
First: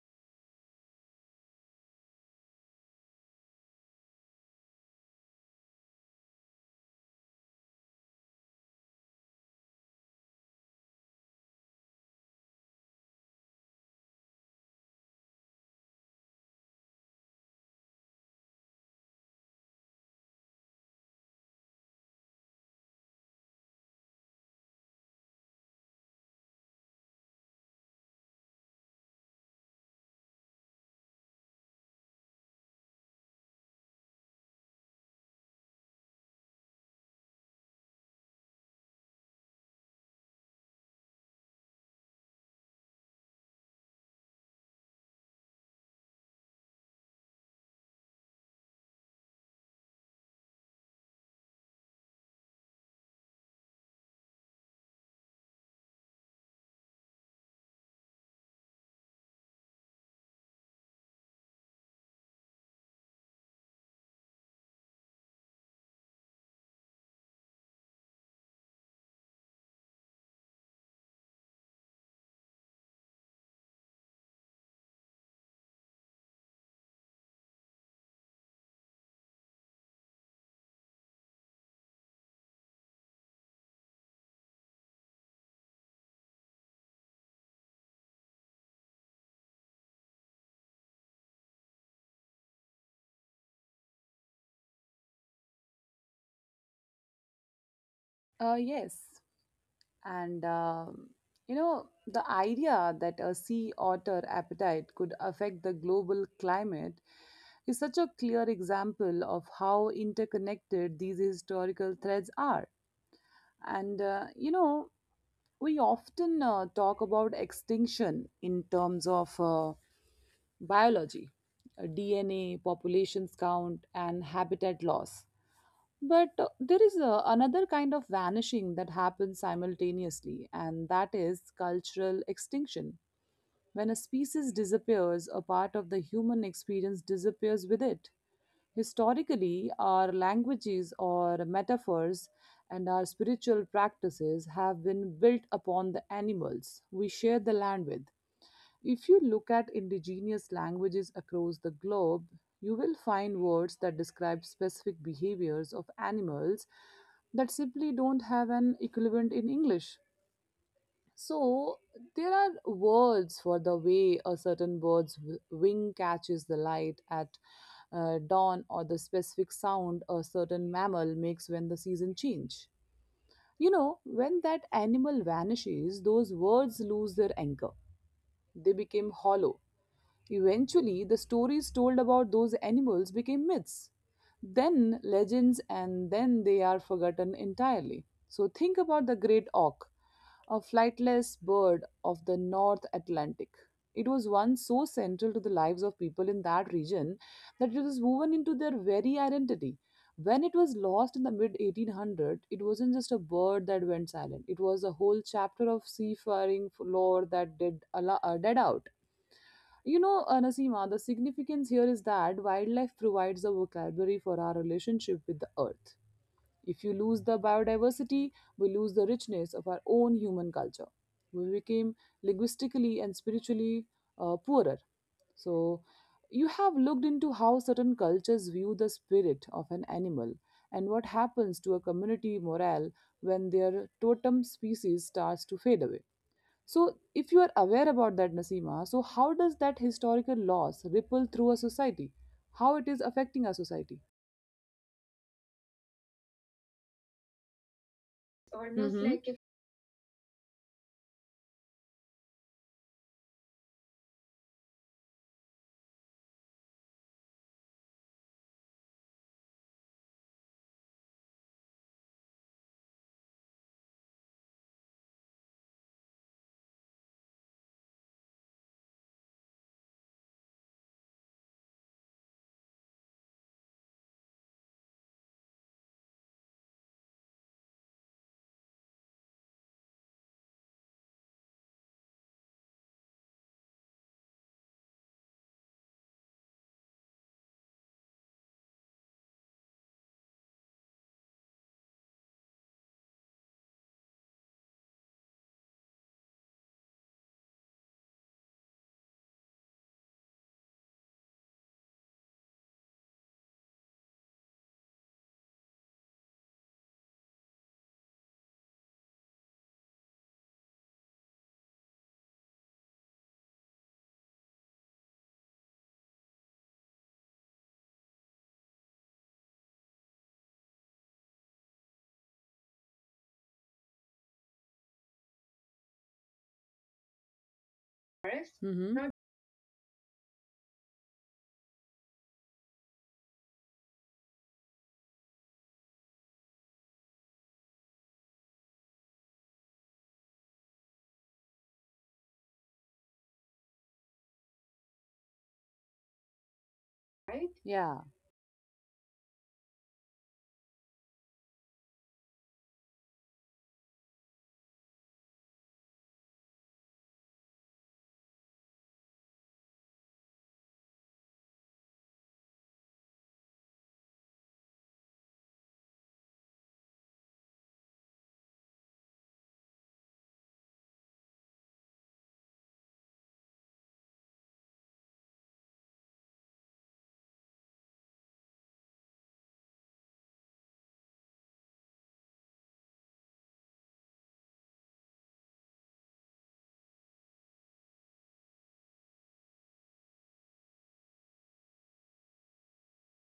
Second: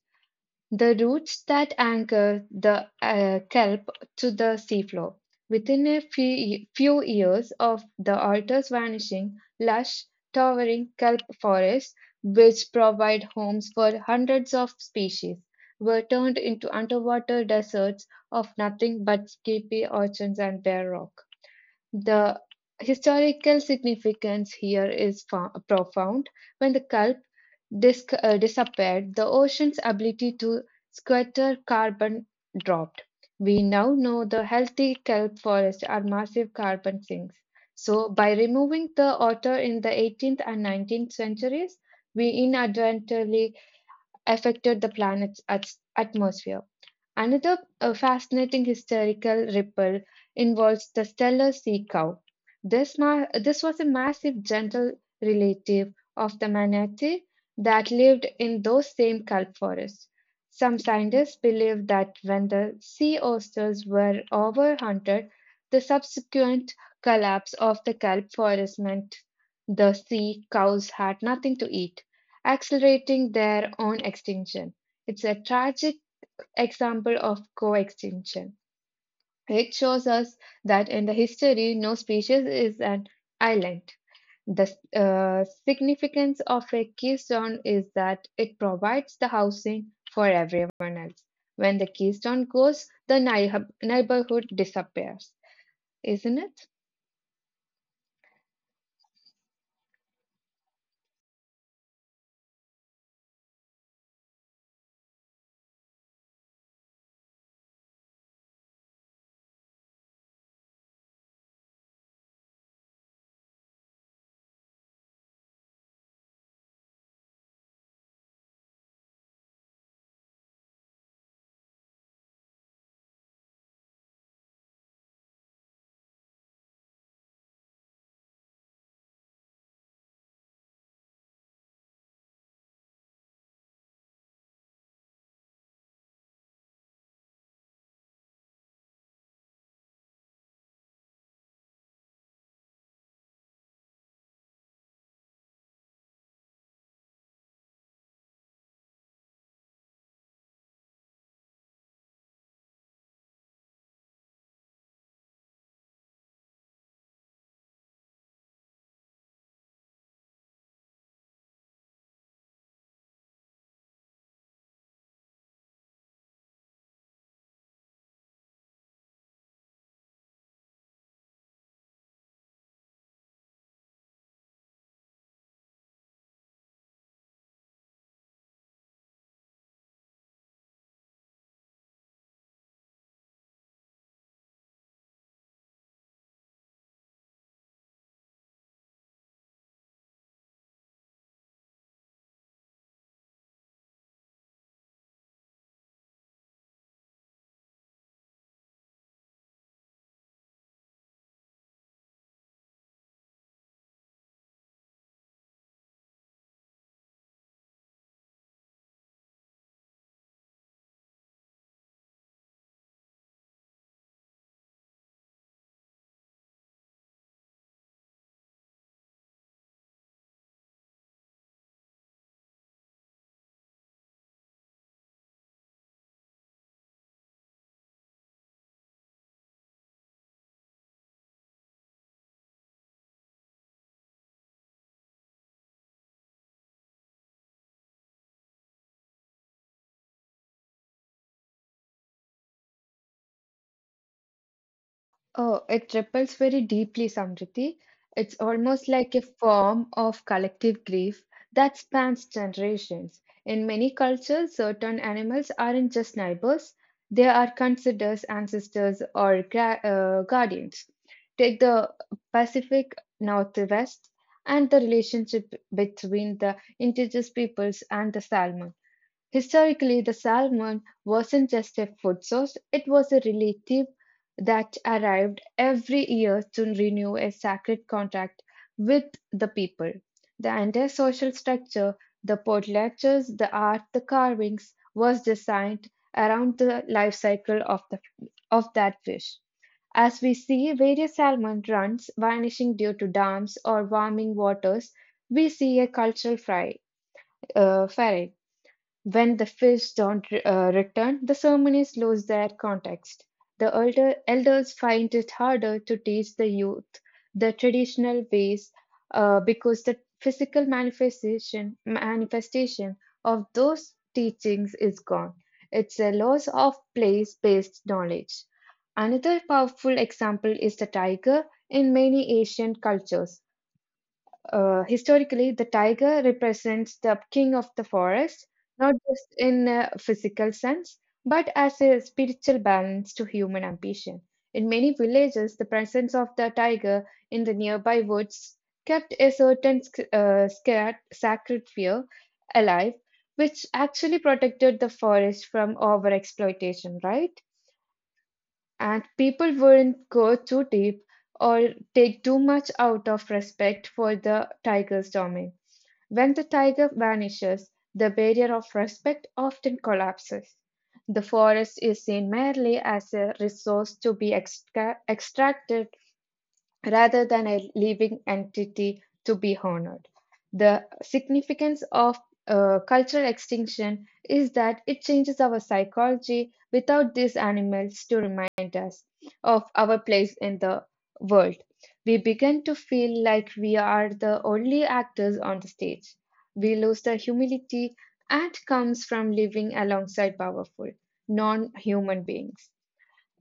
Speaker 2: the roots that anchor the kelp to the seafloor. Within a few years of the altars vanishing, lush, towering kelp forests, which provide homes for hundreds of species, were turned into underwater deserts of nothing but skippy orchards and bare rock. The historical significance here is profound. When the kelp disappeared, the ocean's ability to scatter carbon dropped. We now know the healthy kelp forests are massive carbon sinks. So, by removing the otter in the 18th and 19th centuries, we inadvertently affected the planet's atmosphere. Another fascinating historical ripple involves the stellar sea cow. This was a massive gentle relative of the manatee that lived in those same kelp forests. Some scientists believe that when the sea oysters were overhunted, the subsequent collapse of the kelp forest meant the sea cows had nothing to eat, accelerating their own extinction. It's a tragic example of co-extinction. It shows us that in the history, no species is an island. The significance of a keystone is that it provides the housing for everyone else. When the keystone goes, the neighborhood disappears, isn't it?
Speaker 1: Yes. And you know, the idea that a sea otter appetite could affect the global climate is such a clear example of how interconnected these historical threads are. And we often talk about extinction in terms of biology, DNA, populations count, and habitat loss. But there is another kind of vanishing that happens simultaneously, and that is cultural extinction. When a species disappears, a part of the human experience disappears with it. Historically, our languages or metaphors and our spiritual practices have been built upon the animals we share the land with. If you look at indigenous languages across the globe, you will find words that describe specific behaviors of animals that simply don't have an equivalent in English. So, there are words for the way a certain wing catches the light at dawn or the specific sound a certain mammal makes when the season change. You know, when that animal vanishes, those words lose their anchor. They become hollow. Eventually, the stories told about those animals became myths, then legends, and then they are forgotten entirely. So, think about the great auk, a flightless bird of the North Atlantic. It was once so central to the lives of people in that region that it was woven into their very identity. When it was lost in the mid 1800s, it wasn't just a bird that went silent. It was a whole chapter of seafaring lore that did a dead out. You know, Nasima, the significance here is that wildlife provides a vocabulary for our relationship with the earth. If you lose the biodiversity, we lose the richness of our own human culture. We became linguistically and spiritually poorer. So, you have looked into how certain cultures view the spirit of an animal and what happens to a community morale when their totem species starts to fade away. So, if you are aware about that, Nasima, so how does that historical loss ripple through a society? How it is affecting our society?
Speaker 2: Oh, it ripples very deeply, Samriti. It's almost
Speaker 1: Almost, hmm,
Speaker 2: like a
Speaker 1: like a
Speaker 2: form of collective grief that spans generations. In many cultures, certain animals aren't just neighbors, they are considered ancestors or guardians. Take the Pacific Northwest and the relationship between the indigenous peoples and the salmon. Historically, the salmon wasn't just a food source, it was a relative that arrived every year to renew a sacred contract with the people. The entire social structure, the potlatches, the art, the carvings, was designed around the life cycle of that fish. As we see various salmon runs vanishing due to dams or warming waters, we see a cultural fry, uh, when the fish don't return, the ceremonies lose their context. Elders find it harder to teach the youth the traditional ways because the physical manifestation of those teachings is gone. It's a loss of place based knowledge. Another powerful example is the tiger in many Asian cultures. Historically, the tiger represents the king of the forest,
Speaker 1: forest,
Speaker 2: not
Speaker 1: hmm, not
Speaker 2: just in a physical sense, but as a spiritual balance to human ambition. In many villages, the presence of the tiger in the nearby woods kept a certain sacred fear alive, which actually protected the forest from overexploitation, right?
Speaker 1: right? Yeah.
Speaker 2: And people wouldn't go too deep or take too much out of respect for the tiger's domain. When the tiger vanishes, the barrier of respect often collapses. The forest is seen merely as a resource to be extracted rather than a living entity to be honored. The significance of cultural extinction is that it changes our psychology without these animals to remind us of our place in the world. We begin to feel like we are the only actors on the stage. We lose the humility and comes from living alongside powerful, non human beings.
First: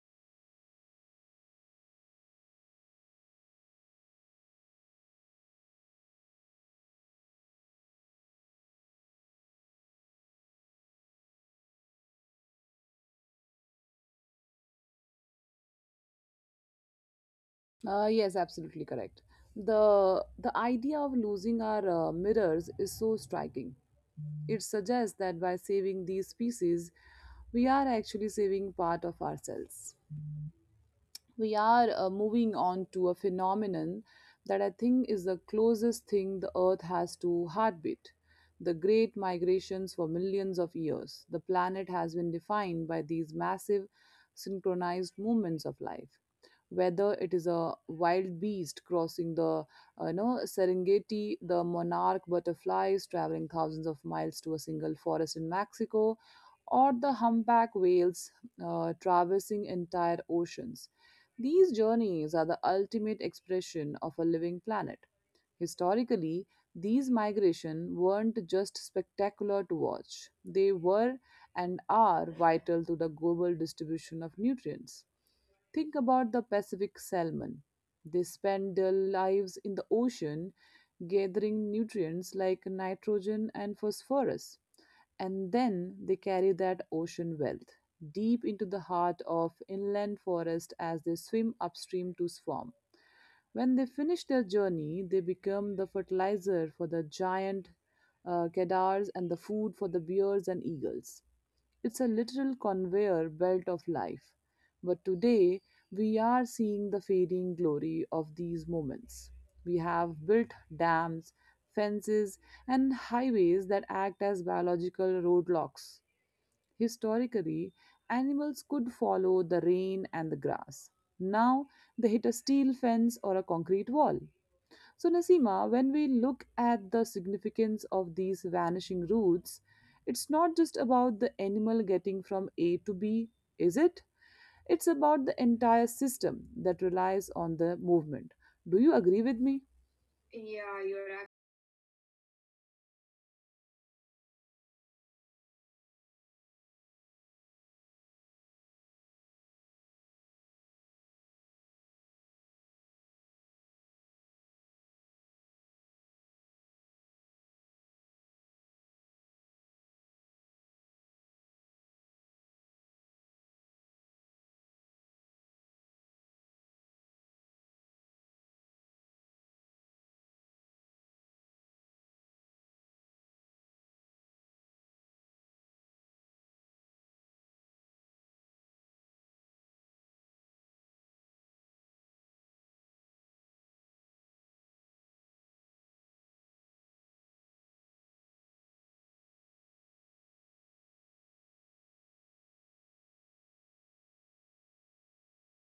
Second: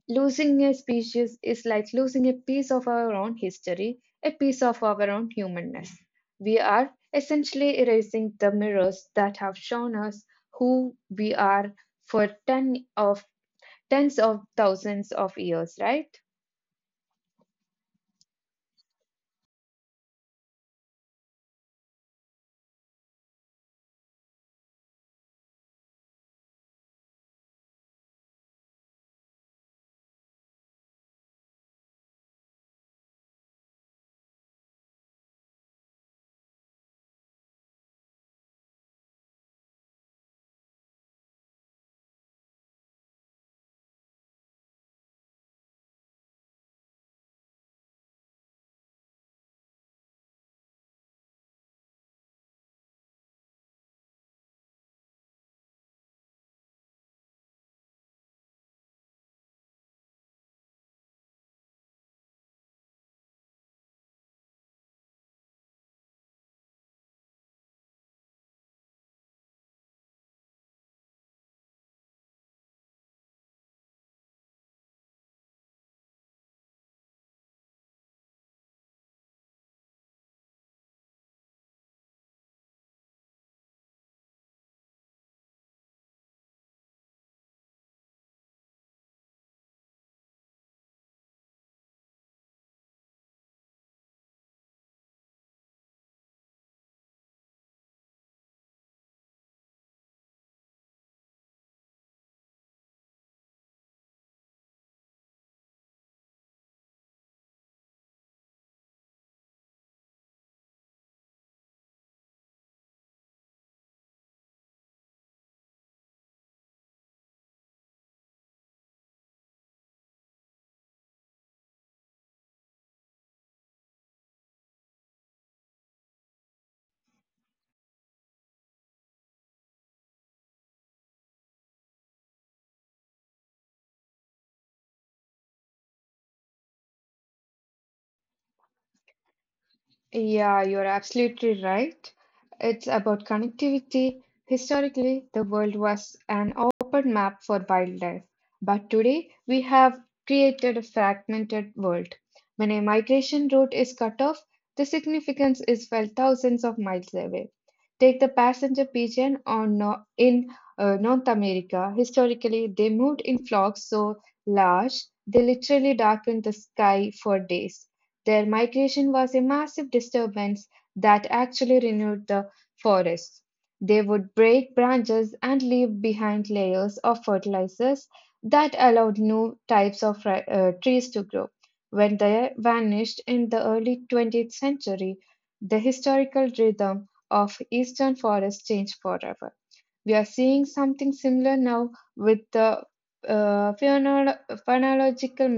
Speaker 2: Losing a species is like losing a piece of our own history, a piece of our own humanness. We are essentially erasing the mirrors that have shown us who we are for tens of thousands of years, right?
Speaker 1: Yes, absolutely correct. The idea of losing our mirrors is so striking. It suggests that by saving these species, we are actually saving part of ourselves. We are moving on to a phenomenon that I think is the closest thing the earth has to heartbeat. The great migrations for millions of years. The planet has been defined by these massive synchronized movements of life, whether it is a wild beast crossing the Serengeti, the monarch butterflies traveling thousands of miles to a single forest in Mexico, or the humpback whales traversing entire oceans. These journeys are the ultimate expression of a living planet. Historically, these migrations weren't just spectacular to watch, they were and are vital to the global distribution of nutrients. Think about the Pacific salmon. They spend their lives in the ocean gathering nutrients like nitrogen and phosphorus, and then they carry that ocean wealth deep into the heart of inland forest as they swim upstream to swarm. When they finish their journey, they become the fertilizer for the giant cadars and the food for the bears and eagles. It's a literal conveyor belt of life. But today, we are seeing the fading glory of these moments. We have built dams, fences, and highways that act as biological roadblocks. Historically, animals could follow the rain and the grass. Now, they hit a steel fence or a concrete wall. So, Nasima, when we look at the significance of these vanishing routes, it's not just about the animal getting from A to B, is it? It's about the entire system that relies on the movement. Do you agree with me?
Speaker 2: Yeah,
Speaker 1: Yeah,
Speaker 2: you're
Speaker 1: you're
Speaker 2: absolutely right. It's about connectivity. Historically, the world was an open map for wildlife, but today we have created a fragmented world. When a migration route is cut off, the significance is felt thousands of miles away. Take the passenger pigeon on no- in North America. Historically, they moved in flocks so large they literally darkened the sky for days. Their migration was a massive disturbance that actually renewed the forests. They would break branches and leave behind layers of fertilizers that allowed new types of trees to grow. When they vanished in the early 20th century, the historical rhythm of eastern forests changed forever. We are seeing something similar now with the uh, phonolo- phonological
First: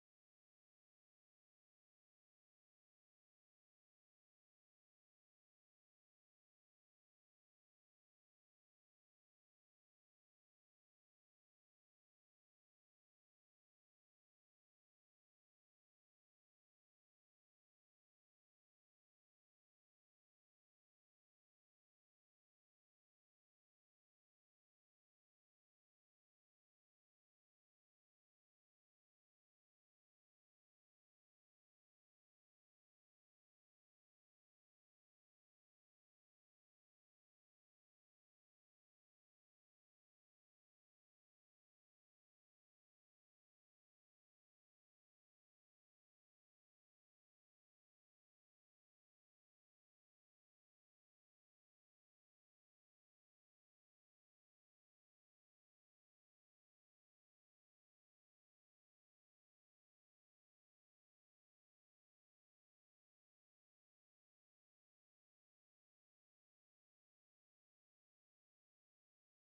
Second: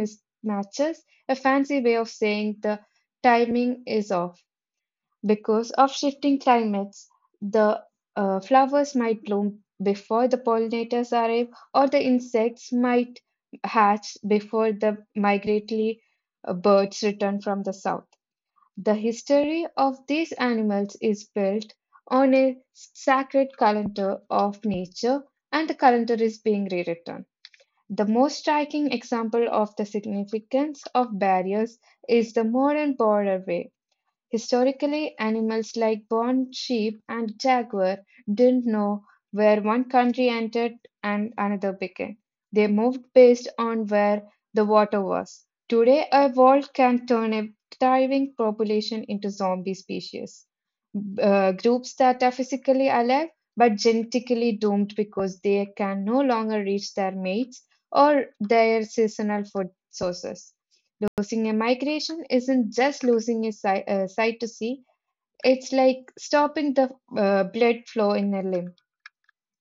Speaker 2: mismatches, a fancy way of saying the timing is off. Because of shifting climates, the flowers might bloom before the pollinators arrive, or the insects might hatch before the migratory birds return from the south. The history of these animals is built on a sacred calendar of nature, and the calendar is being rewritten. The most striking example of the significance of barriers is the modern borderway. Historically, animals like Bond sheep and jaguar didn't know where one country entered and another began. They moved based on where the water was. Today, a vault can turn a thriving population into zombie species, groups that are physically alive but genetically doomed because they can no longer reach their mates or their seasonal food sources. Losing a migration isn't just losing a sight to see, it's like stopping the blood flow in a limb.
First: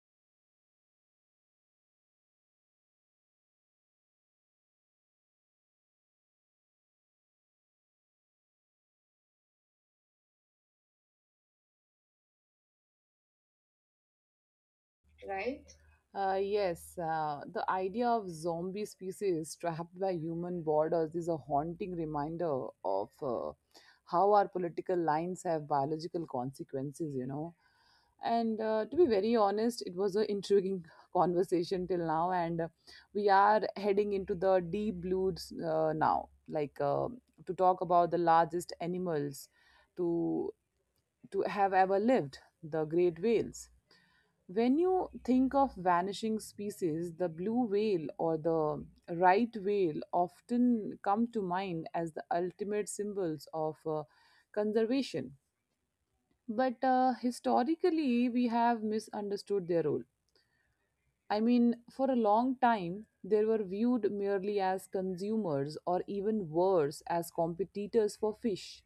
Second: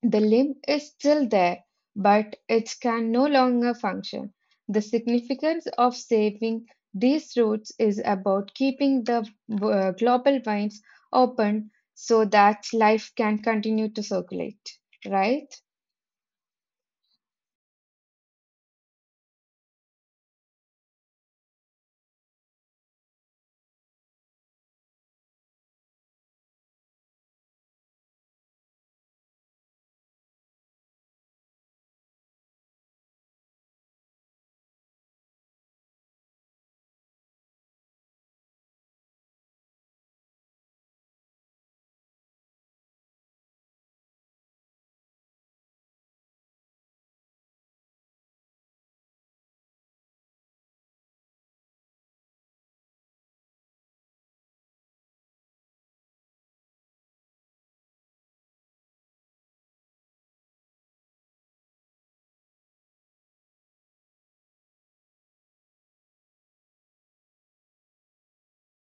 Speaker 2: The limb is still there, but it can no longer function. The significance of saving these routes is about keeping the global veins open so that life can continue to circulate, right?
Speaker 1: right? Yes, the idea of zombie species trapped by human borders is a haunting reminder of how our political lines have biological consequences, you know. And to be very honest, it was an intriguing (laughs) conversation till now, and we are heading into the deep blues now, like to talk about the largest animals to to have ever lived, the great whales. When you think of vanishing species, the blue whale or the right whale often come to mind as the ultimate symbols of conservation. But historically, we have misunderstood their role. I mean, for a long time, they were viewed merely as consumers or even worse, as competitors for fish.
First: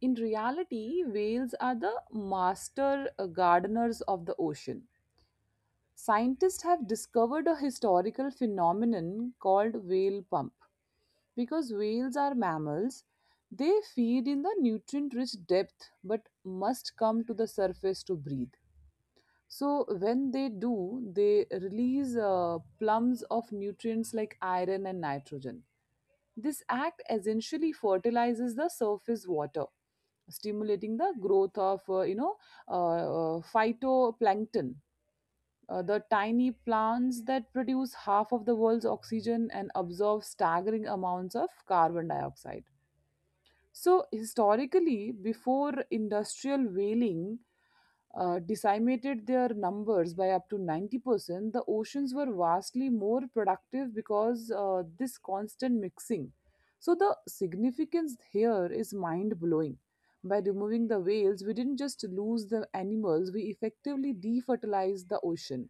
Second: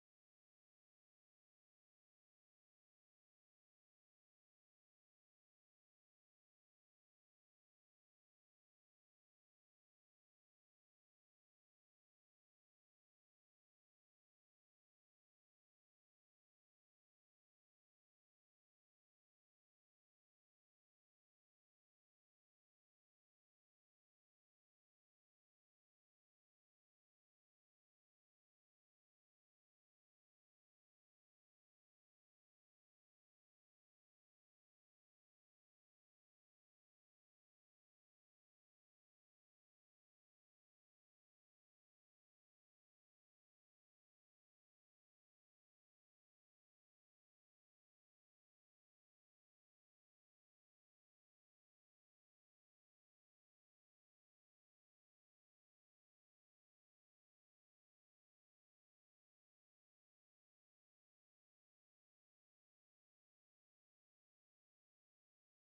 Speaker 1: In reality, whales are the master gardeners of the ocean. Scientists have discovered a historical phenomenon called whale pump. Because whales are mammals, they feed in the nutrient rich depth but must come to the surface to breathe. So, when they do, they release plums of nutrients like iron and nitrogen. This act essentially fertilizes the surface water, stimulating the growth of uh, phytoplankton, the tiny plants that produce half of the world's oxygen and absorb staggering amounts of carbon dioxide. So, historically, before industrial whaling decimated their numbers by up to 90%, the oceans were vastly more productive because this constant mixing. So, the significance here is mind blowing. By removing the whales, we didn't just lose the animals, we effectively defertilized the ocean.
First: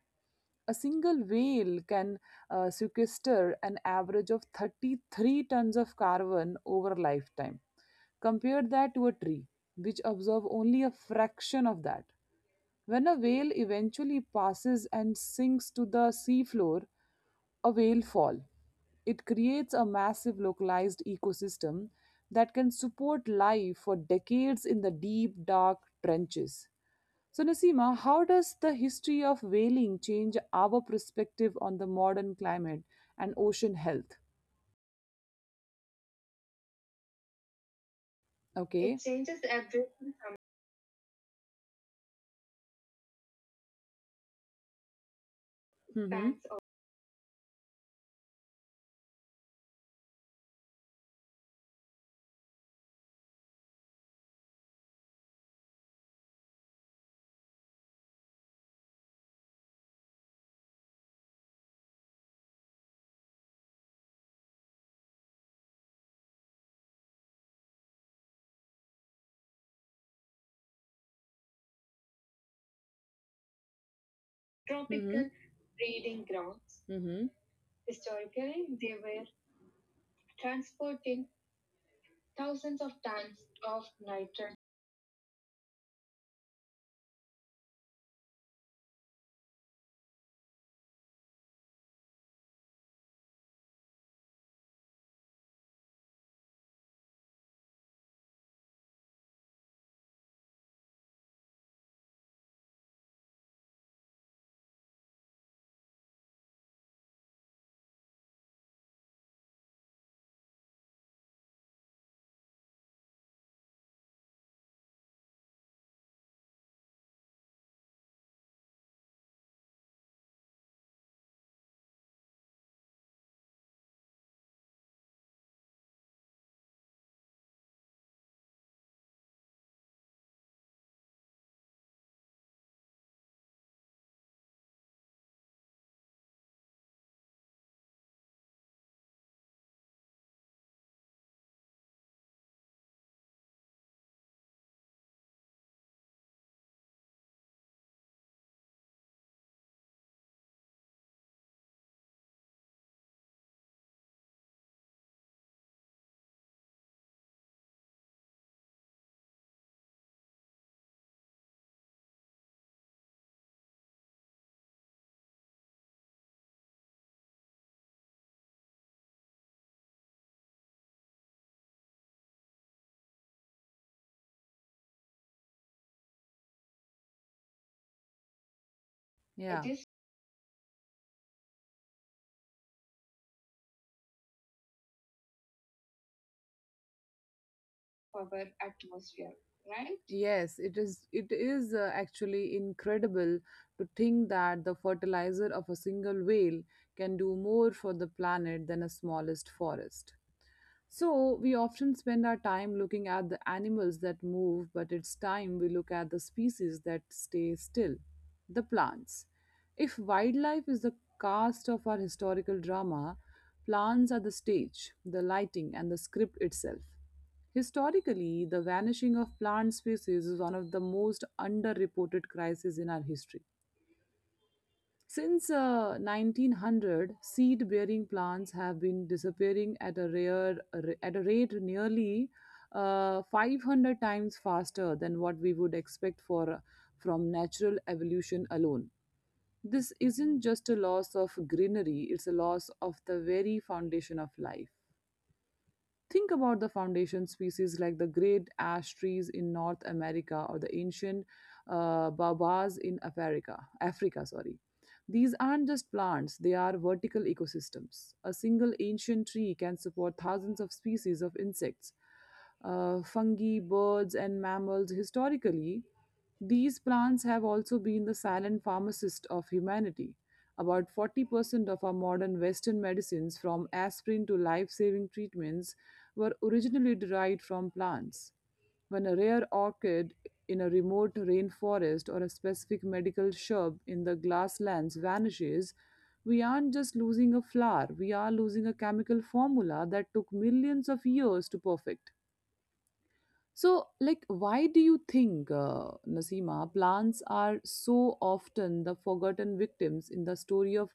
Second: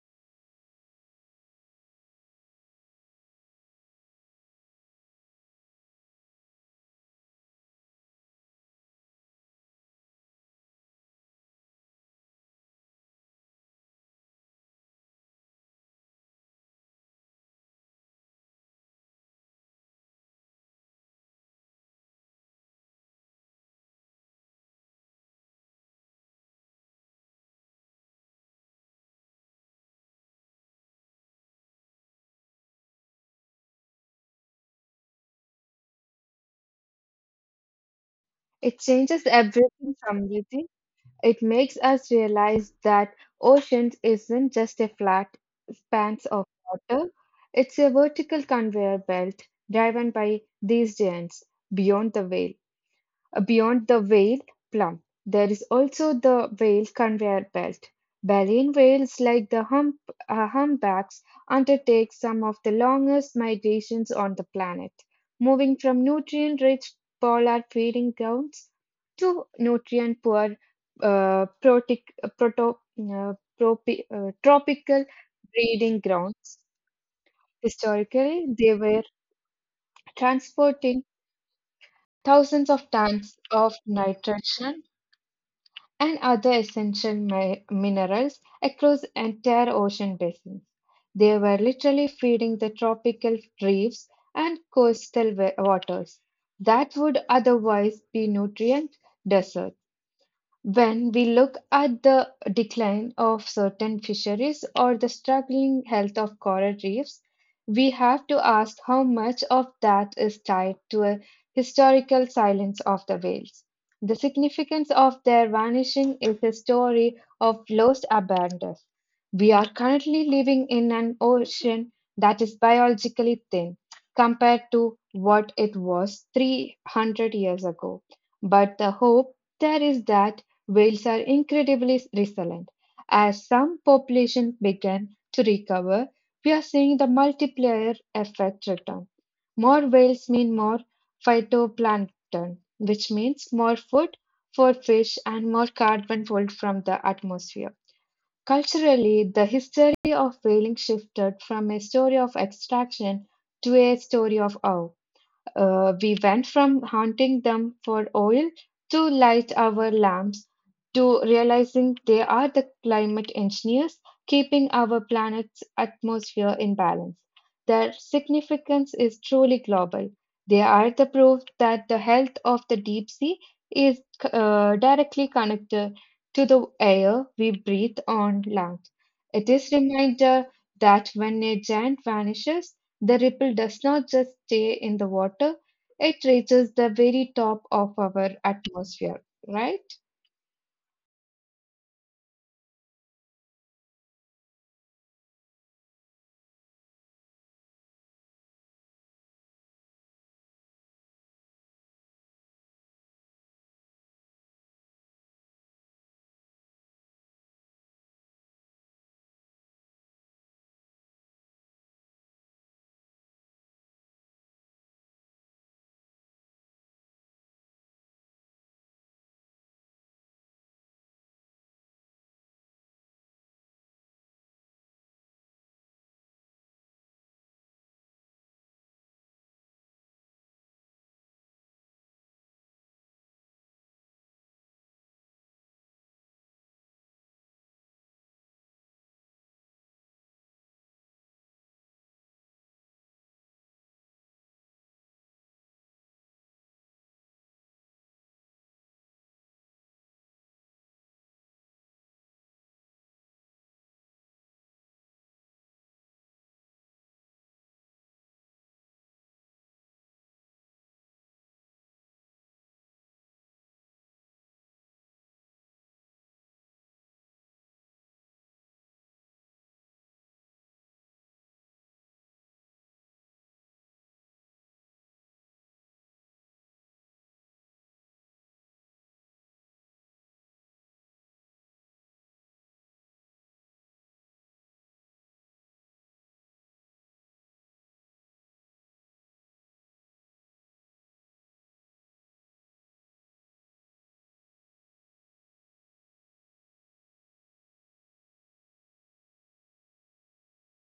Speaker 1: A single whale can sequester an average of 33 tons of carbon over a lifetime. Compare that to a tree, which absorbs only a fraction of that. When a whale eventually passes and sinks to the seafloor, a whale fall. It creates a massive localized ecosystem that can support life for decades in the deep, dark trenches. So, Nasima, how does the history of whaling change our perspective on the modern climate and ocean health? It
Speaker 2: It
Speaker 1: Okay.
Speaker 2: changes
Speaker 1: changes
Speaker 2: everything,
Speaker 1: everything from
Speaker 2: Samriti. It makes us realize that oceans isn't just a flat
Speaker 1: Mm-hmm.
Speaker 2: expanse
Speaker 1: expanse
Speaker 2: of
Speaker 1: of
Speaker 2: water, it's a vertical conveyor belt driven by these giants beyond the whale. Beyond the Whale Plum, there is also the whale conveyor belt. Baleen whales, like the humpbacks, undertake some of the longest migrations on the planet, moving from nutrient rich polar feeding grounds to nutrient poor uh, protic, uh, proto, uh,
Speaker 1: Mm-hmm.
Speaker 2: tropical
Speaker 1: tropical
Speaker 2: breeding
Speaker 1: breeding
Speaker 2: grounds.
Speaker 1: grounds. Mm-hmm.
Speaker 2: Historically,
Speaker 1: Historically,
Speaker 2: they
Speaker 1: they
Speaker 2: were
Speaker 1: were
Speaker 2: transporting
Speaker 1: transporting
Speaker 2: thousands
Speaker 1: thousands
Speaker 2: of
Speaker 1: of
Speaker 2: tons
Speaker 1: tons
Speaker 2: of
Speaker 1: of nitrogen
Speaker 2: nitrogen and other essential minerals across entire ocean basins. They were literally feeding the tropical reefs and coastal waters that would otherwise be nutrient deserts. When we look at the decline of certain fisheries or the struggling health of coral reefs, we have to ask how much of that is tied to a historical silence of the whales. The significance of their vanishing is a story of lost abundance. We are currently living in an ocean that is biologically thin compared to what it was 300 years ago. But the hope there is that whales are incredibly resilient. As some populations begin to recover, we are seeing the multiplier effect return. More whales mean more phytoplankton, which means more food for fish and more carbon pulled from the atmosphere. Culturally, the history of whaling shifted from a story of extraction to a story of awe. We went from hunting them for oil to light our lamps to realizing they are the climate engineers keeping our planet's atmosphere in balance. Their significance is truly global. They are the proof that the health of the deep sea is directly connected to the air we breathe on land. It
Speaker 1: Yeah.
Speaker 2: is reminder that when a giant vanishes, the ripple does not just stay in the water, it reaches the very top of our
Speaker 1: our
Speaker 2: atmosphere,
Speaker 1: atmosphere,
Speaker 2: right?
Speaker 1: right? Yes, it is. It is actually incredible to think that the fertilizer of a single whale can do more for the planet than a smallest forest. So we often spend our time looking at the animals that move, but it's time we look at the species that stay still, the plants. If wildlife is the cast of our historical drama, plants are the stage, the lighting, and the script itself. Historically, the vanishing of plant species is one of the most underreported crises in our history. Since 1900, seed-bearing plants have been disappearing at a rare at a rate nearly 500 times faster than what we would expect for from natural evolution alone. This isn't just a loss of greenery; it's a loss of the very foundation of life. Think about the foundation species like the great ash trees in North America or the ancient baobabs in Africa. Africa, sorry. These aren't just plants, they are vertical ecosystems. A single ancient tree can support thousands of species of insects, fungi, birds, and mammals. Historically, these plants have also been the silent pharmacist of humanity. About 40% of our modern Western medicines, from aspirin to life saving treatments, were originally derived from plants. When a rare orchid in a remote rainforest or a specific medical shrub in the grasslands vanishes, we aren't just losing a flower, we are losing a chemical formula that took millions of years to perfect. So, like, why do you think, Nasima, plants are so often the forgotten victims in the story of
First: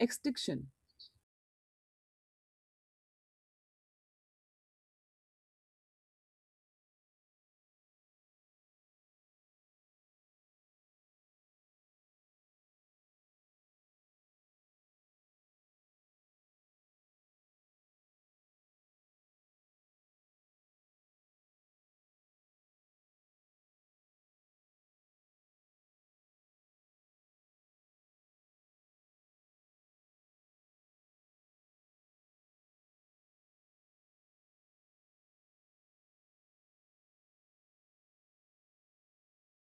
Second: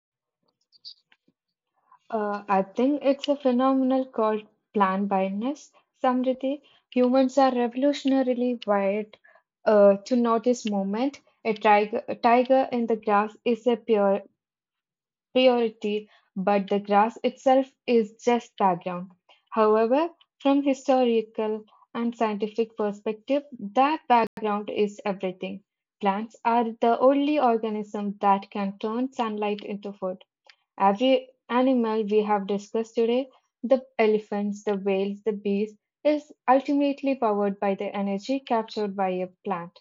Speaker 1: extinction?
Speaker 2: I think it's a phenomenon called plant blindness. Samriti, humans are revolutionarily wired to notice movement. A tiger in the grass is a pure priority, but the grass itself is just background. However, from historical and scientific perspective, that background is everything. Plants are the only organism that can turn sunlight into food. Every animal we have discussed today, the elephants, the whales, the bees, is ultimately powered by the energy captured by a plant.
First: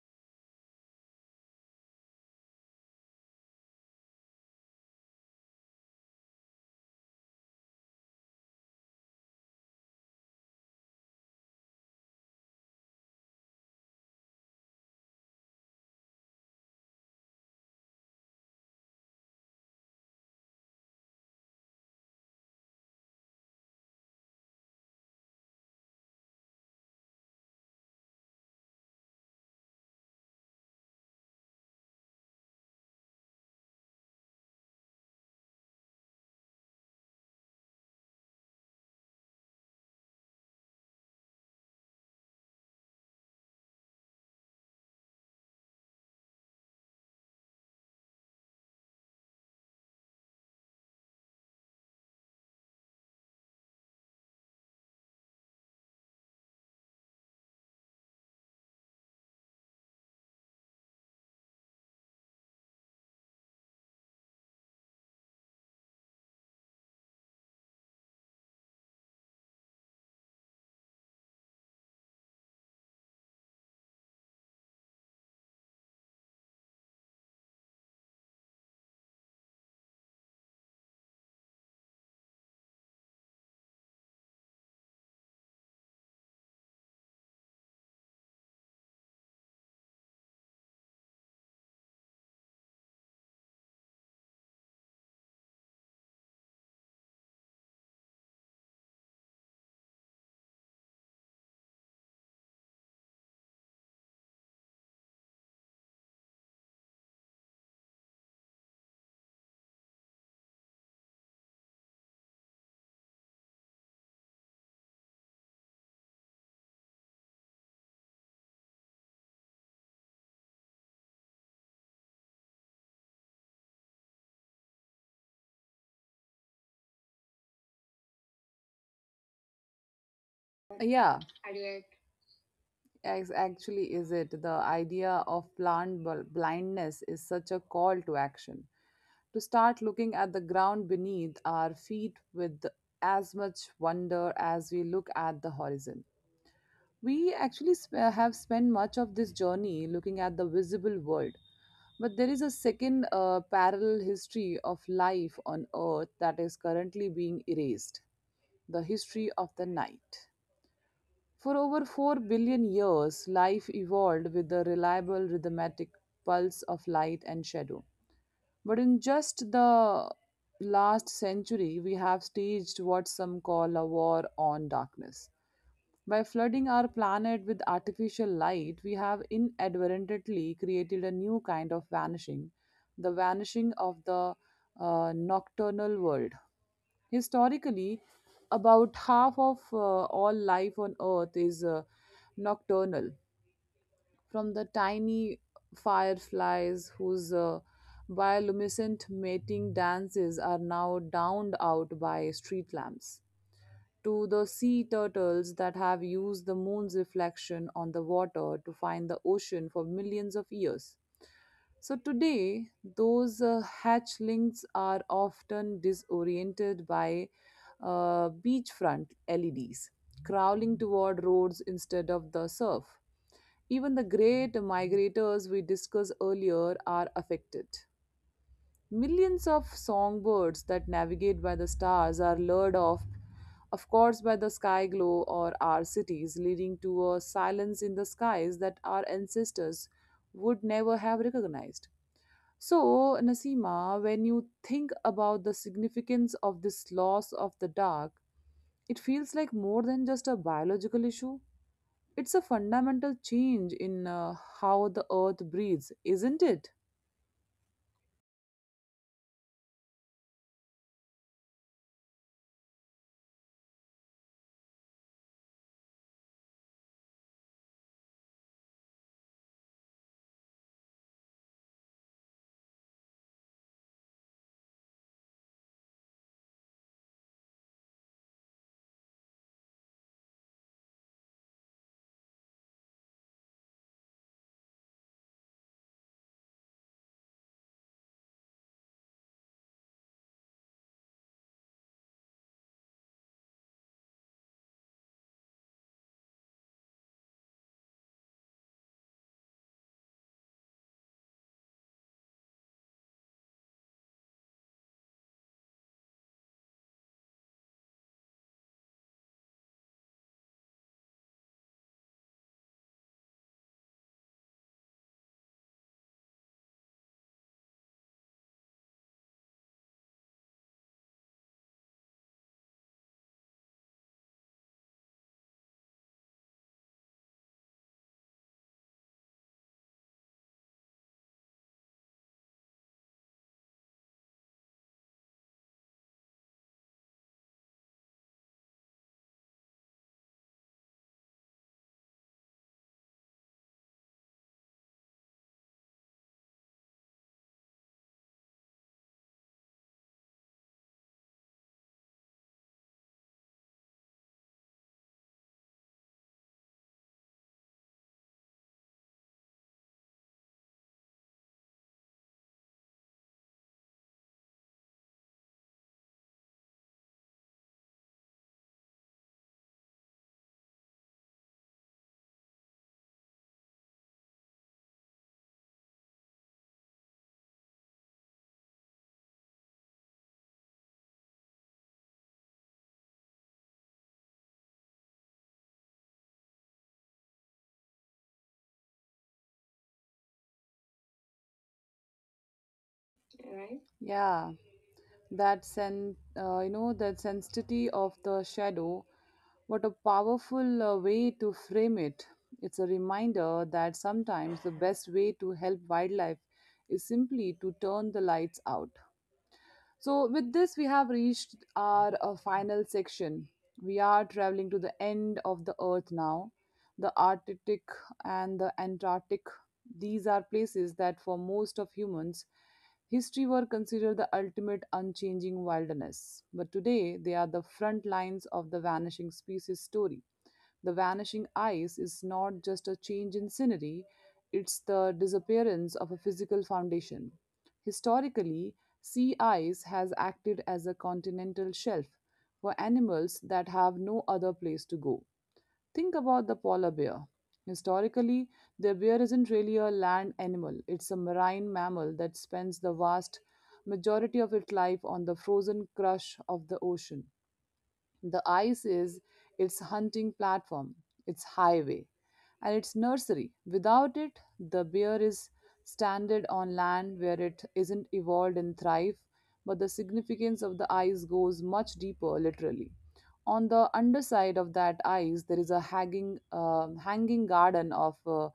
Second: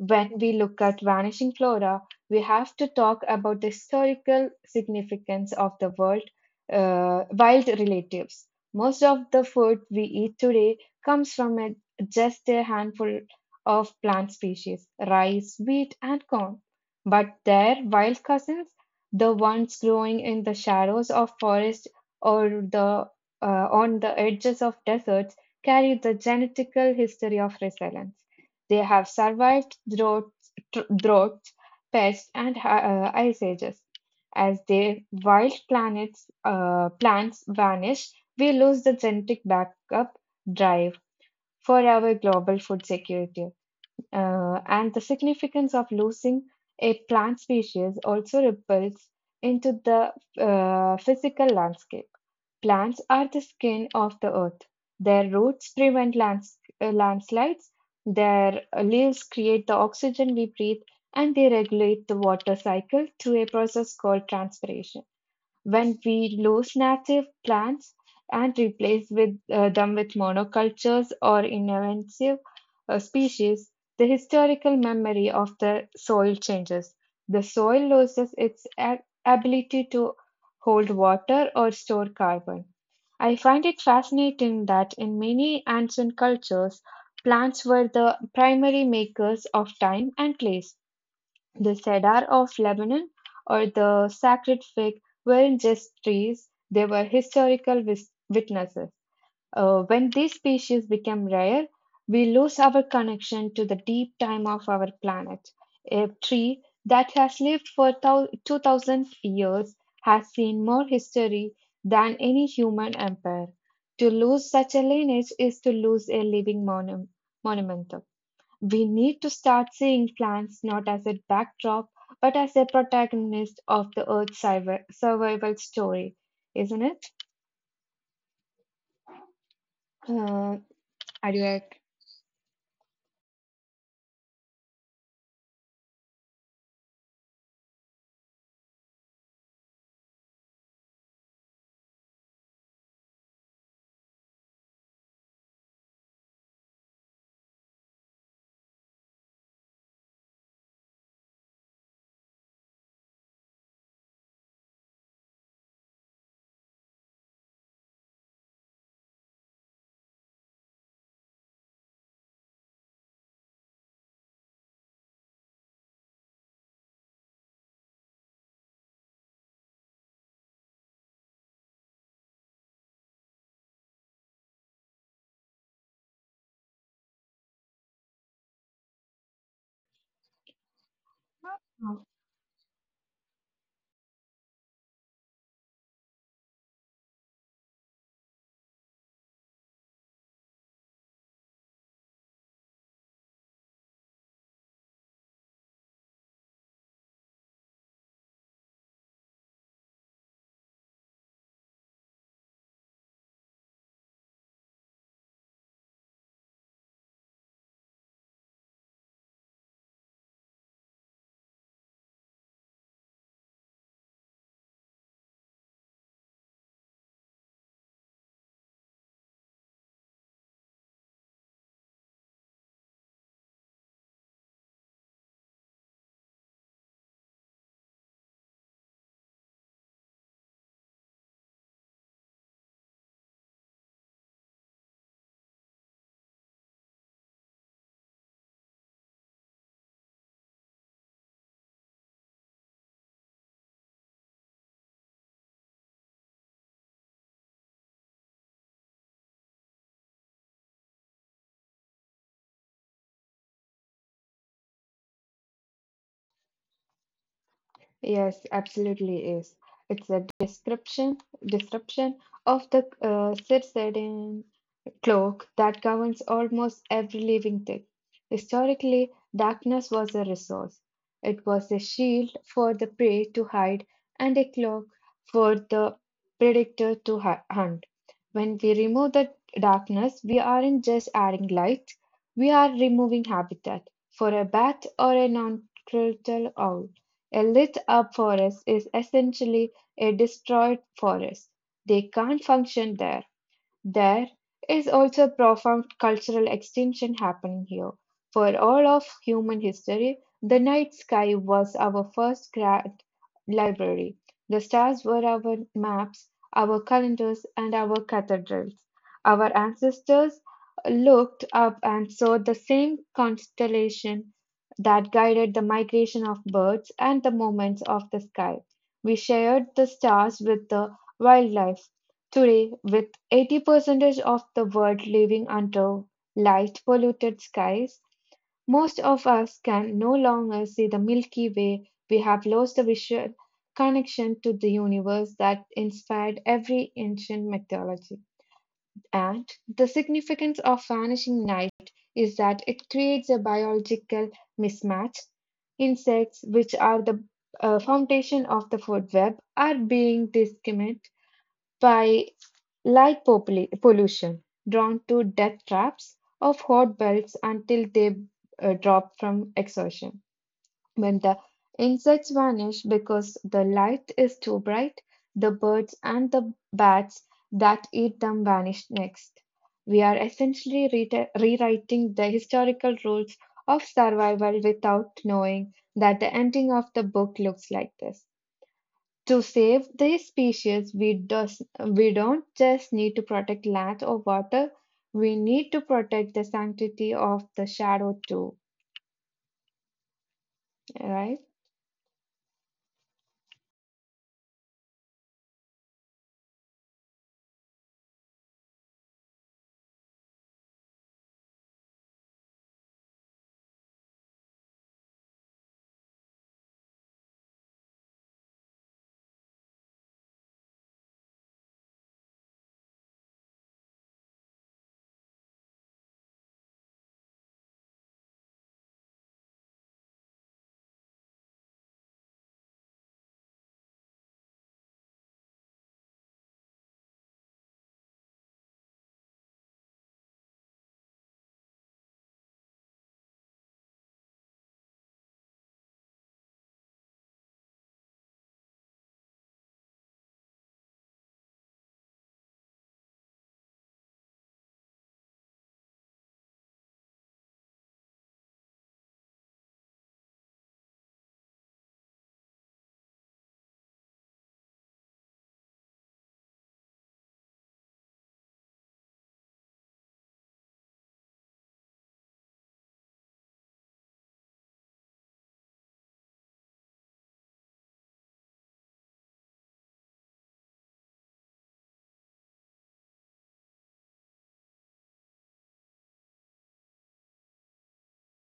Speaker 2: When we look at vanishing flora, we have to talk about the historical significance of the world, wild relatives. Most of the food we eat today comes from just a handful of plant species rice, wheat, and corn. But their wild cousins, the ones growing in the shadows of forests or on the edges of deserts, carry the genetical history of resilience. They have survived droughts, droughts pests, and ice ages. As their wild planets, plants vanish, we lose the genetic backup drive for our global food security. And the significance of losing a plant species also ripples into the physical landscape. Plants are the skin of the earth. Their roots prevent landslides, their leaves create the oxygen we breathe, and they regulate the water cycle through a process called transpiration. When we lose native plants and replace them with monocultures or invasive species, the historical memory of the soil changes. The soil loses its ability to hold water or store carbon. I find it fascinating that in many ancient cultures, plants were the primary makers of time and place. The cedar of Lebanon or the sacred fig weren't just trees, they were historical witnesses. When these species become rare, we lose our connection to the deep time of our planet. A tree that has lived for 2000 years has seen more history than any human empire. To lose such a lineage is to lose a living monument. We need to start seeing plants not as a backdrop, but as a protagonist of the Earth's survival story, isn't it? Uh,
Speaker 1: Yeah.
Speaker 2: are you ac-
Speaker 1: Ex- actually is it the idea of blindness is such a call to action to start looking at the ground beneath our feet with as much wonder as we look at the horizon. We actually sp- have spent much of this journey looking at the visible world, but there is a second parallel history of life on earth that is currently being erased, the history of the night. For over 4 billion years, life evolved with the reliable rhythmic pulse of light and shadow. But in just the last century, we have staged what some call a war on darkness. By flooding our planet with artificial light, we have inadvertently created a new kind of
Speaker 2: Oh,
Speaker 1: vanishing, the vanishing of the nocturnal world. Historically, about half of all life on Earth is nocturnal, from the tiny fireflies whose bioluminescent mating dances are now downed out by street lamps, to the sea turtles that have used the moon's reflection on the water to find the ocean for millions of years. So today, those hatchlings are often disoriented by beachfront LEDs, crawling toward roads instead of the surf. Even the great migrators we discussed earlier are affected. Millions of songbirds that navigate by the stars are lured off, of course, by the sky glow or our cities, leading to a silence in the skies that our ancestors would never have recognized. So, Nasima, when you think about the significance of this loss of the dark, it feels like more than just a biological issue. It's a fundamental change in how the earth breathes, isn't it?
Speaker 2: yes, absolutely is. It's description of the circadian cloak that governs almost every living thing. Historically, darkness was a resource. It was a shield for the prey to hide and a cloak for the predator to hunt. When we remove the darkness, we aren't just adding light, we are removing habitat. For a bat or a noncretal owl, a lit up forest is essentially a destroyed forest. They can't function there. There is also a profound cultural extinction happening here. For all of human history, the night sky was our first grand library. The stars were our maps, our calendars, and our cathedrals. Our ancestors looked up and saw the same constellation that guided the migration of birds and the movements of the sky. We shared the stars with the wildlife. Today, with eighty percentage of the world living under light polluted skies. Most of us can no longer see the Milky Way. We have lost the visual connection to the universe that inspired every ancient mythology. And the significance of vanishing night is that it creates a biological mismatch. Insects, which are the foundation of the food web, are being discriminated by light pollution, drawn to death traps of hot belts until they drop from exhaustion. When the insects vanish because the light is too bright, the birds and the bats that eat them vanish next. We are essentially rewriting the historical rules of survival without knowing that the ending of the book looks like this. To save these species, we don't just need to protect land or water, we need to protect the sanctity of the shadow too, right?
Speaker 1: Right? Yeah. That that sensitivity of the shadow, what a powerful way to frame it. It's a reminder that sometimes the best way to help wildlife is simply to turn the lights out. So, with this, we have reached our final section. We are traveling to the end of the Earth now. The Arctic and the Antarctic, these are places that for most of humans, history were considered the ultimate unchanging wilderness. But today, they are the front lines of the vanishing species story. The vanishing ice is not just a change in scenery, it's the disappearance of a physical foundation. Historically, sea ice has acted as a continental shelf for animals that have no other place to go. Think about the polar bear. Historically, the bear isn't really a land animal, it's a marine mammal that spends the vast majority of its life on the frozen crush of the ocean. The ice is its hunting platform, its highway, and its nursery. Without it, the bear is stranded on land where it isn't evolved and thrive. But the significance of the ice goes much deeper, literally. On the underside of that ice there is a hanging garden of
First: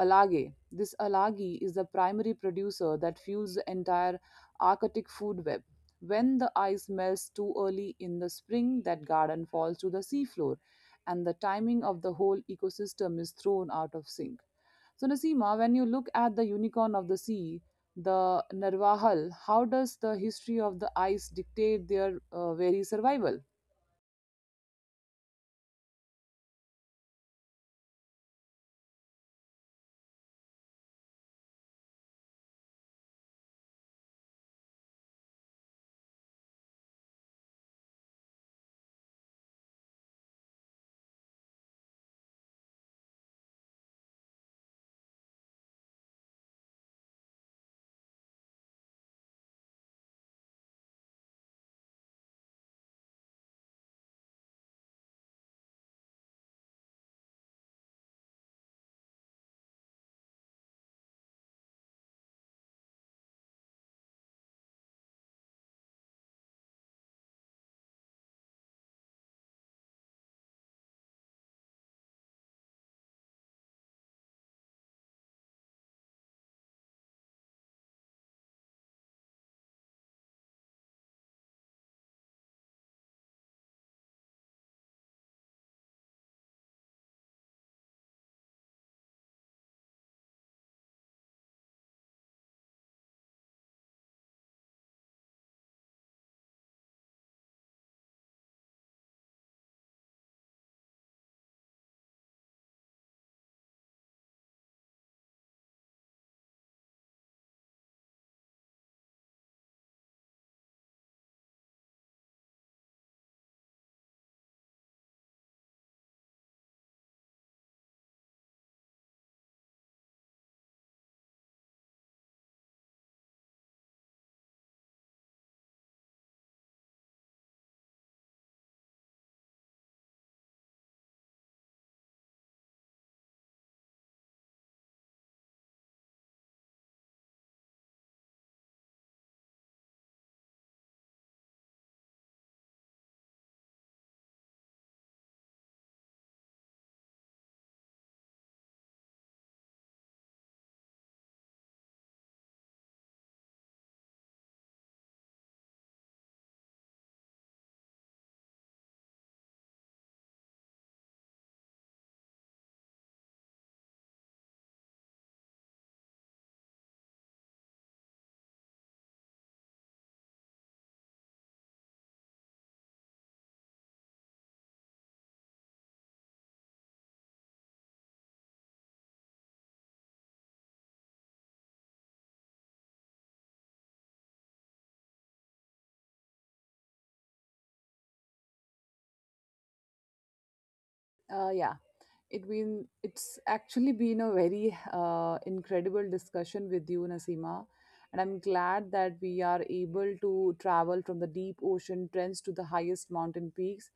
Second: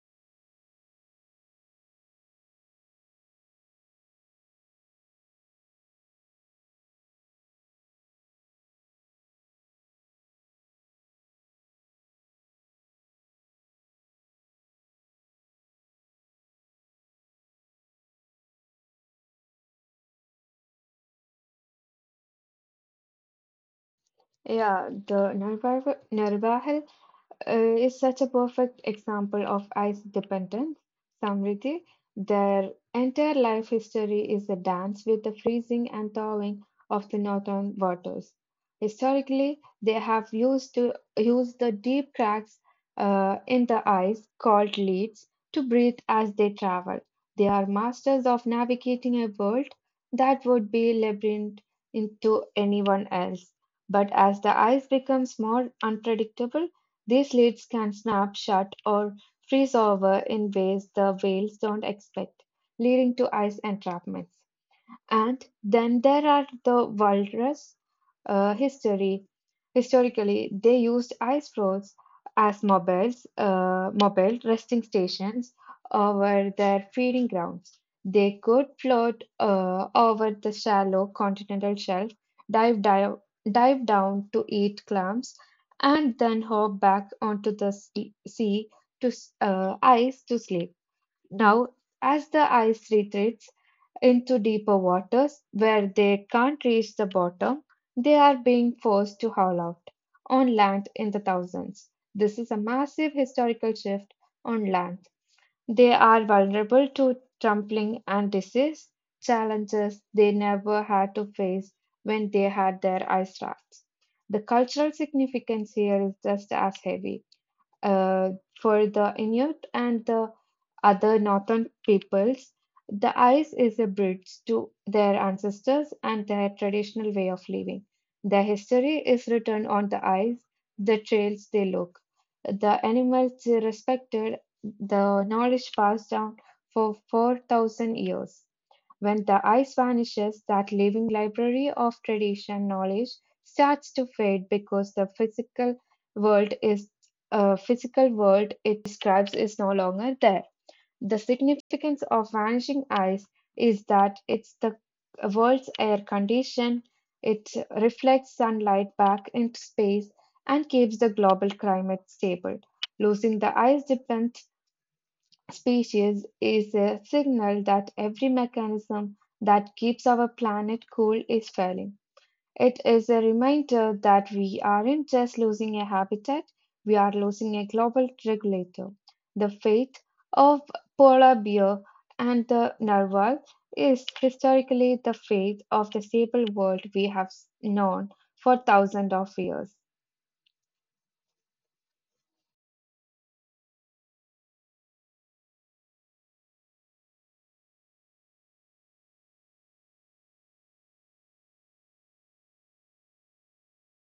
Speaker 1: algae. This algae is the primary producer that fuels the entire arctic food web. When the ice melts too early in the spring, that garden falls to the seafloor, and the timing of the whole ecosystem is thrown out of sync. So, Nasima, when you look at the unicorn of the sea, the Narwahal, how does the history of the ice dictate their very survival?
Speaker 2: Yeah, the Narbahar is such a perfect example of ice dependence. Samriti, their entire life history is a dance with the freezing and thawing of the northern waters. Historically, they have used to use the deep cracks in the ice called leads to breathe as they travel. They are masters of navigating a world that would be labyrinth into anyone else. But as the ice becomes more unpredictable, these leads can snap shut or freeze over in ways the whales don't expect, leading to ice entrapments. And then there are the walrus history. Historically, they used ice floes as mobile resting stations over their feeding grounds. They could float over the shallow continental shelf, dive, dive, dive down to eat clams, and then hop back onto the ice to sleep. Now, as the ice retreats, into deeper waters where they can't reach the bottom, they are being forced to haul out on land in the thousands. This is a massive historical shift on land. They are vulnerable to trampling and disease challenges they never had to face when they had their ice rafts. The cultural significance here is just as heavy. Uh, for the Inuit and the other northern peoples, the ice is a bridge to their ancestors and their traditional way of living. Their history is written on the ice, the trails they look, the animals they respected, the knowledge passed down for 4,000 years. When the ice vanishes, that living library of tradition knowledge starts to fade because the world is physical world it describes is no longer there. The significance of vanishing ice is that it's the world's air condition. It reflects sunlight back into space and keeps the global climate stable. Losing the ice dependent species is a signal that every mechanism that keeps our planet cool is failing. It is a reminder that we aren't just losing a habitat, we are losing a global regulator. The fate of polar bear and the narwhal is historically the fate of the stable world we have known for thousands of years.
Speaker 1: Yeah, it's actually been a very incredible discussion with you, Nasima, and I'm glad that we are able to travel from the deep ocean trends to the highest mountain peaks,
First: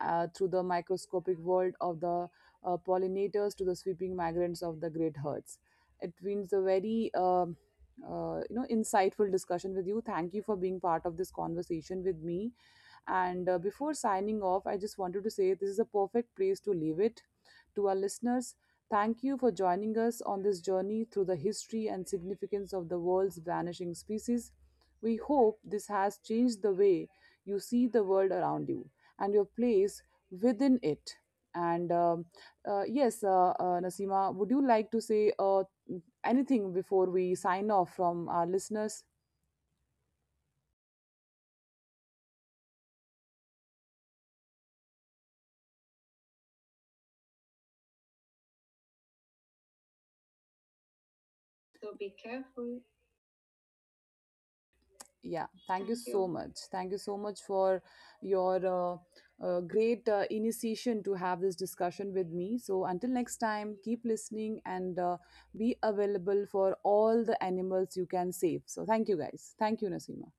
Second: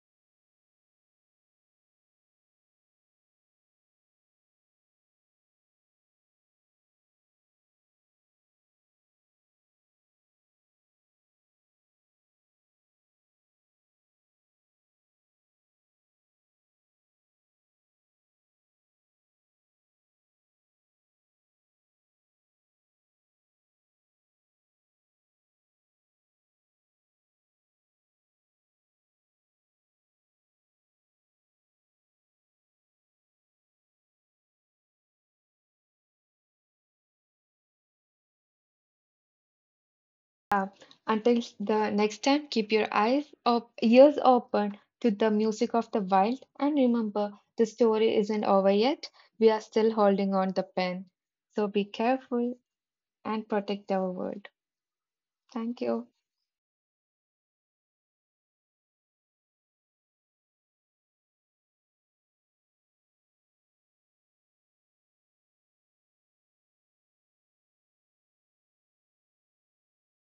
Speaker 1: through the microscopic world of the pollinators to the sweeping migrants of the great herds. It means a very insightful discussion with you. Thank you for being part of this conversation with me. And before signing off, I just wanted to say this is a perfect place to leave it to our listeners. Thank you for joining us on this journey through the history and significance of the world's vanishing species. We hope this has changed the way you see the world around you and your place within it. And um, yes, Nasima, would you like to say anything before we sign off from our listeners?
Speaker 2: Yeah. Until the next time, keep your eyes ears open to the music of the wild, and remember, the story isn't over yet. We are still holding on the pen. So be
Speaker 1: So be
Speaker 2: careful.
Speaker 1: careful.
Speaker 2: And protect our world.
Speaker 1: Yeah,
Speaker 2: Thank
Speaker 1: thank you Thank
Speaker 2: you.
Speaker 1: so you. Much. Thank you so much for your great initiation to have this discussion with me. So, until next time, keep listening and be available for all the animals you can save. So, thank you guys. Thank you, Nasima.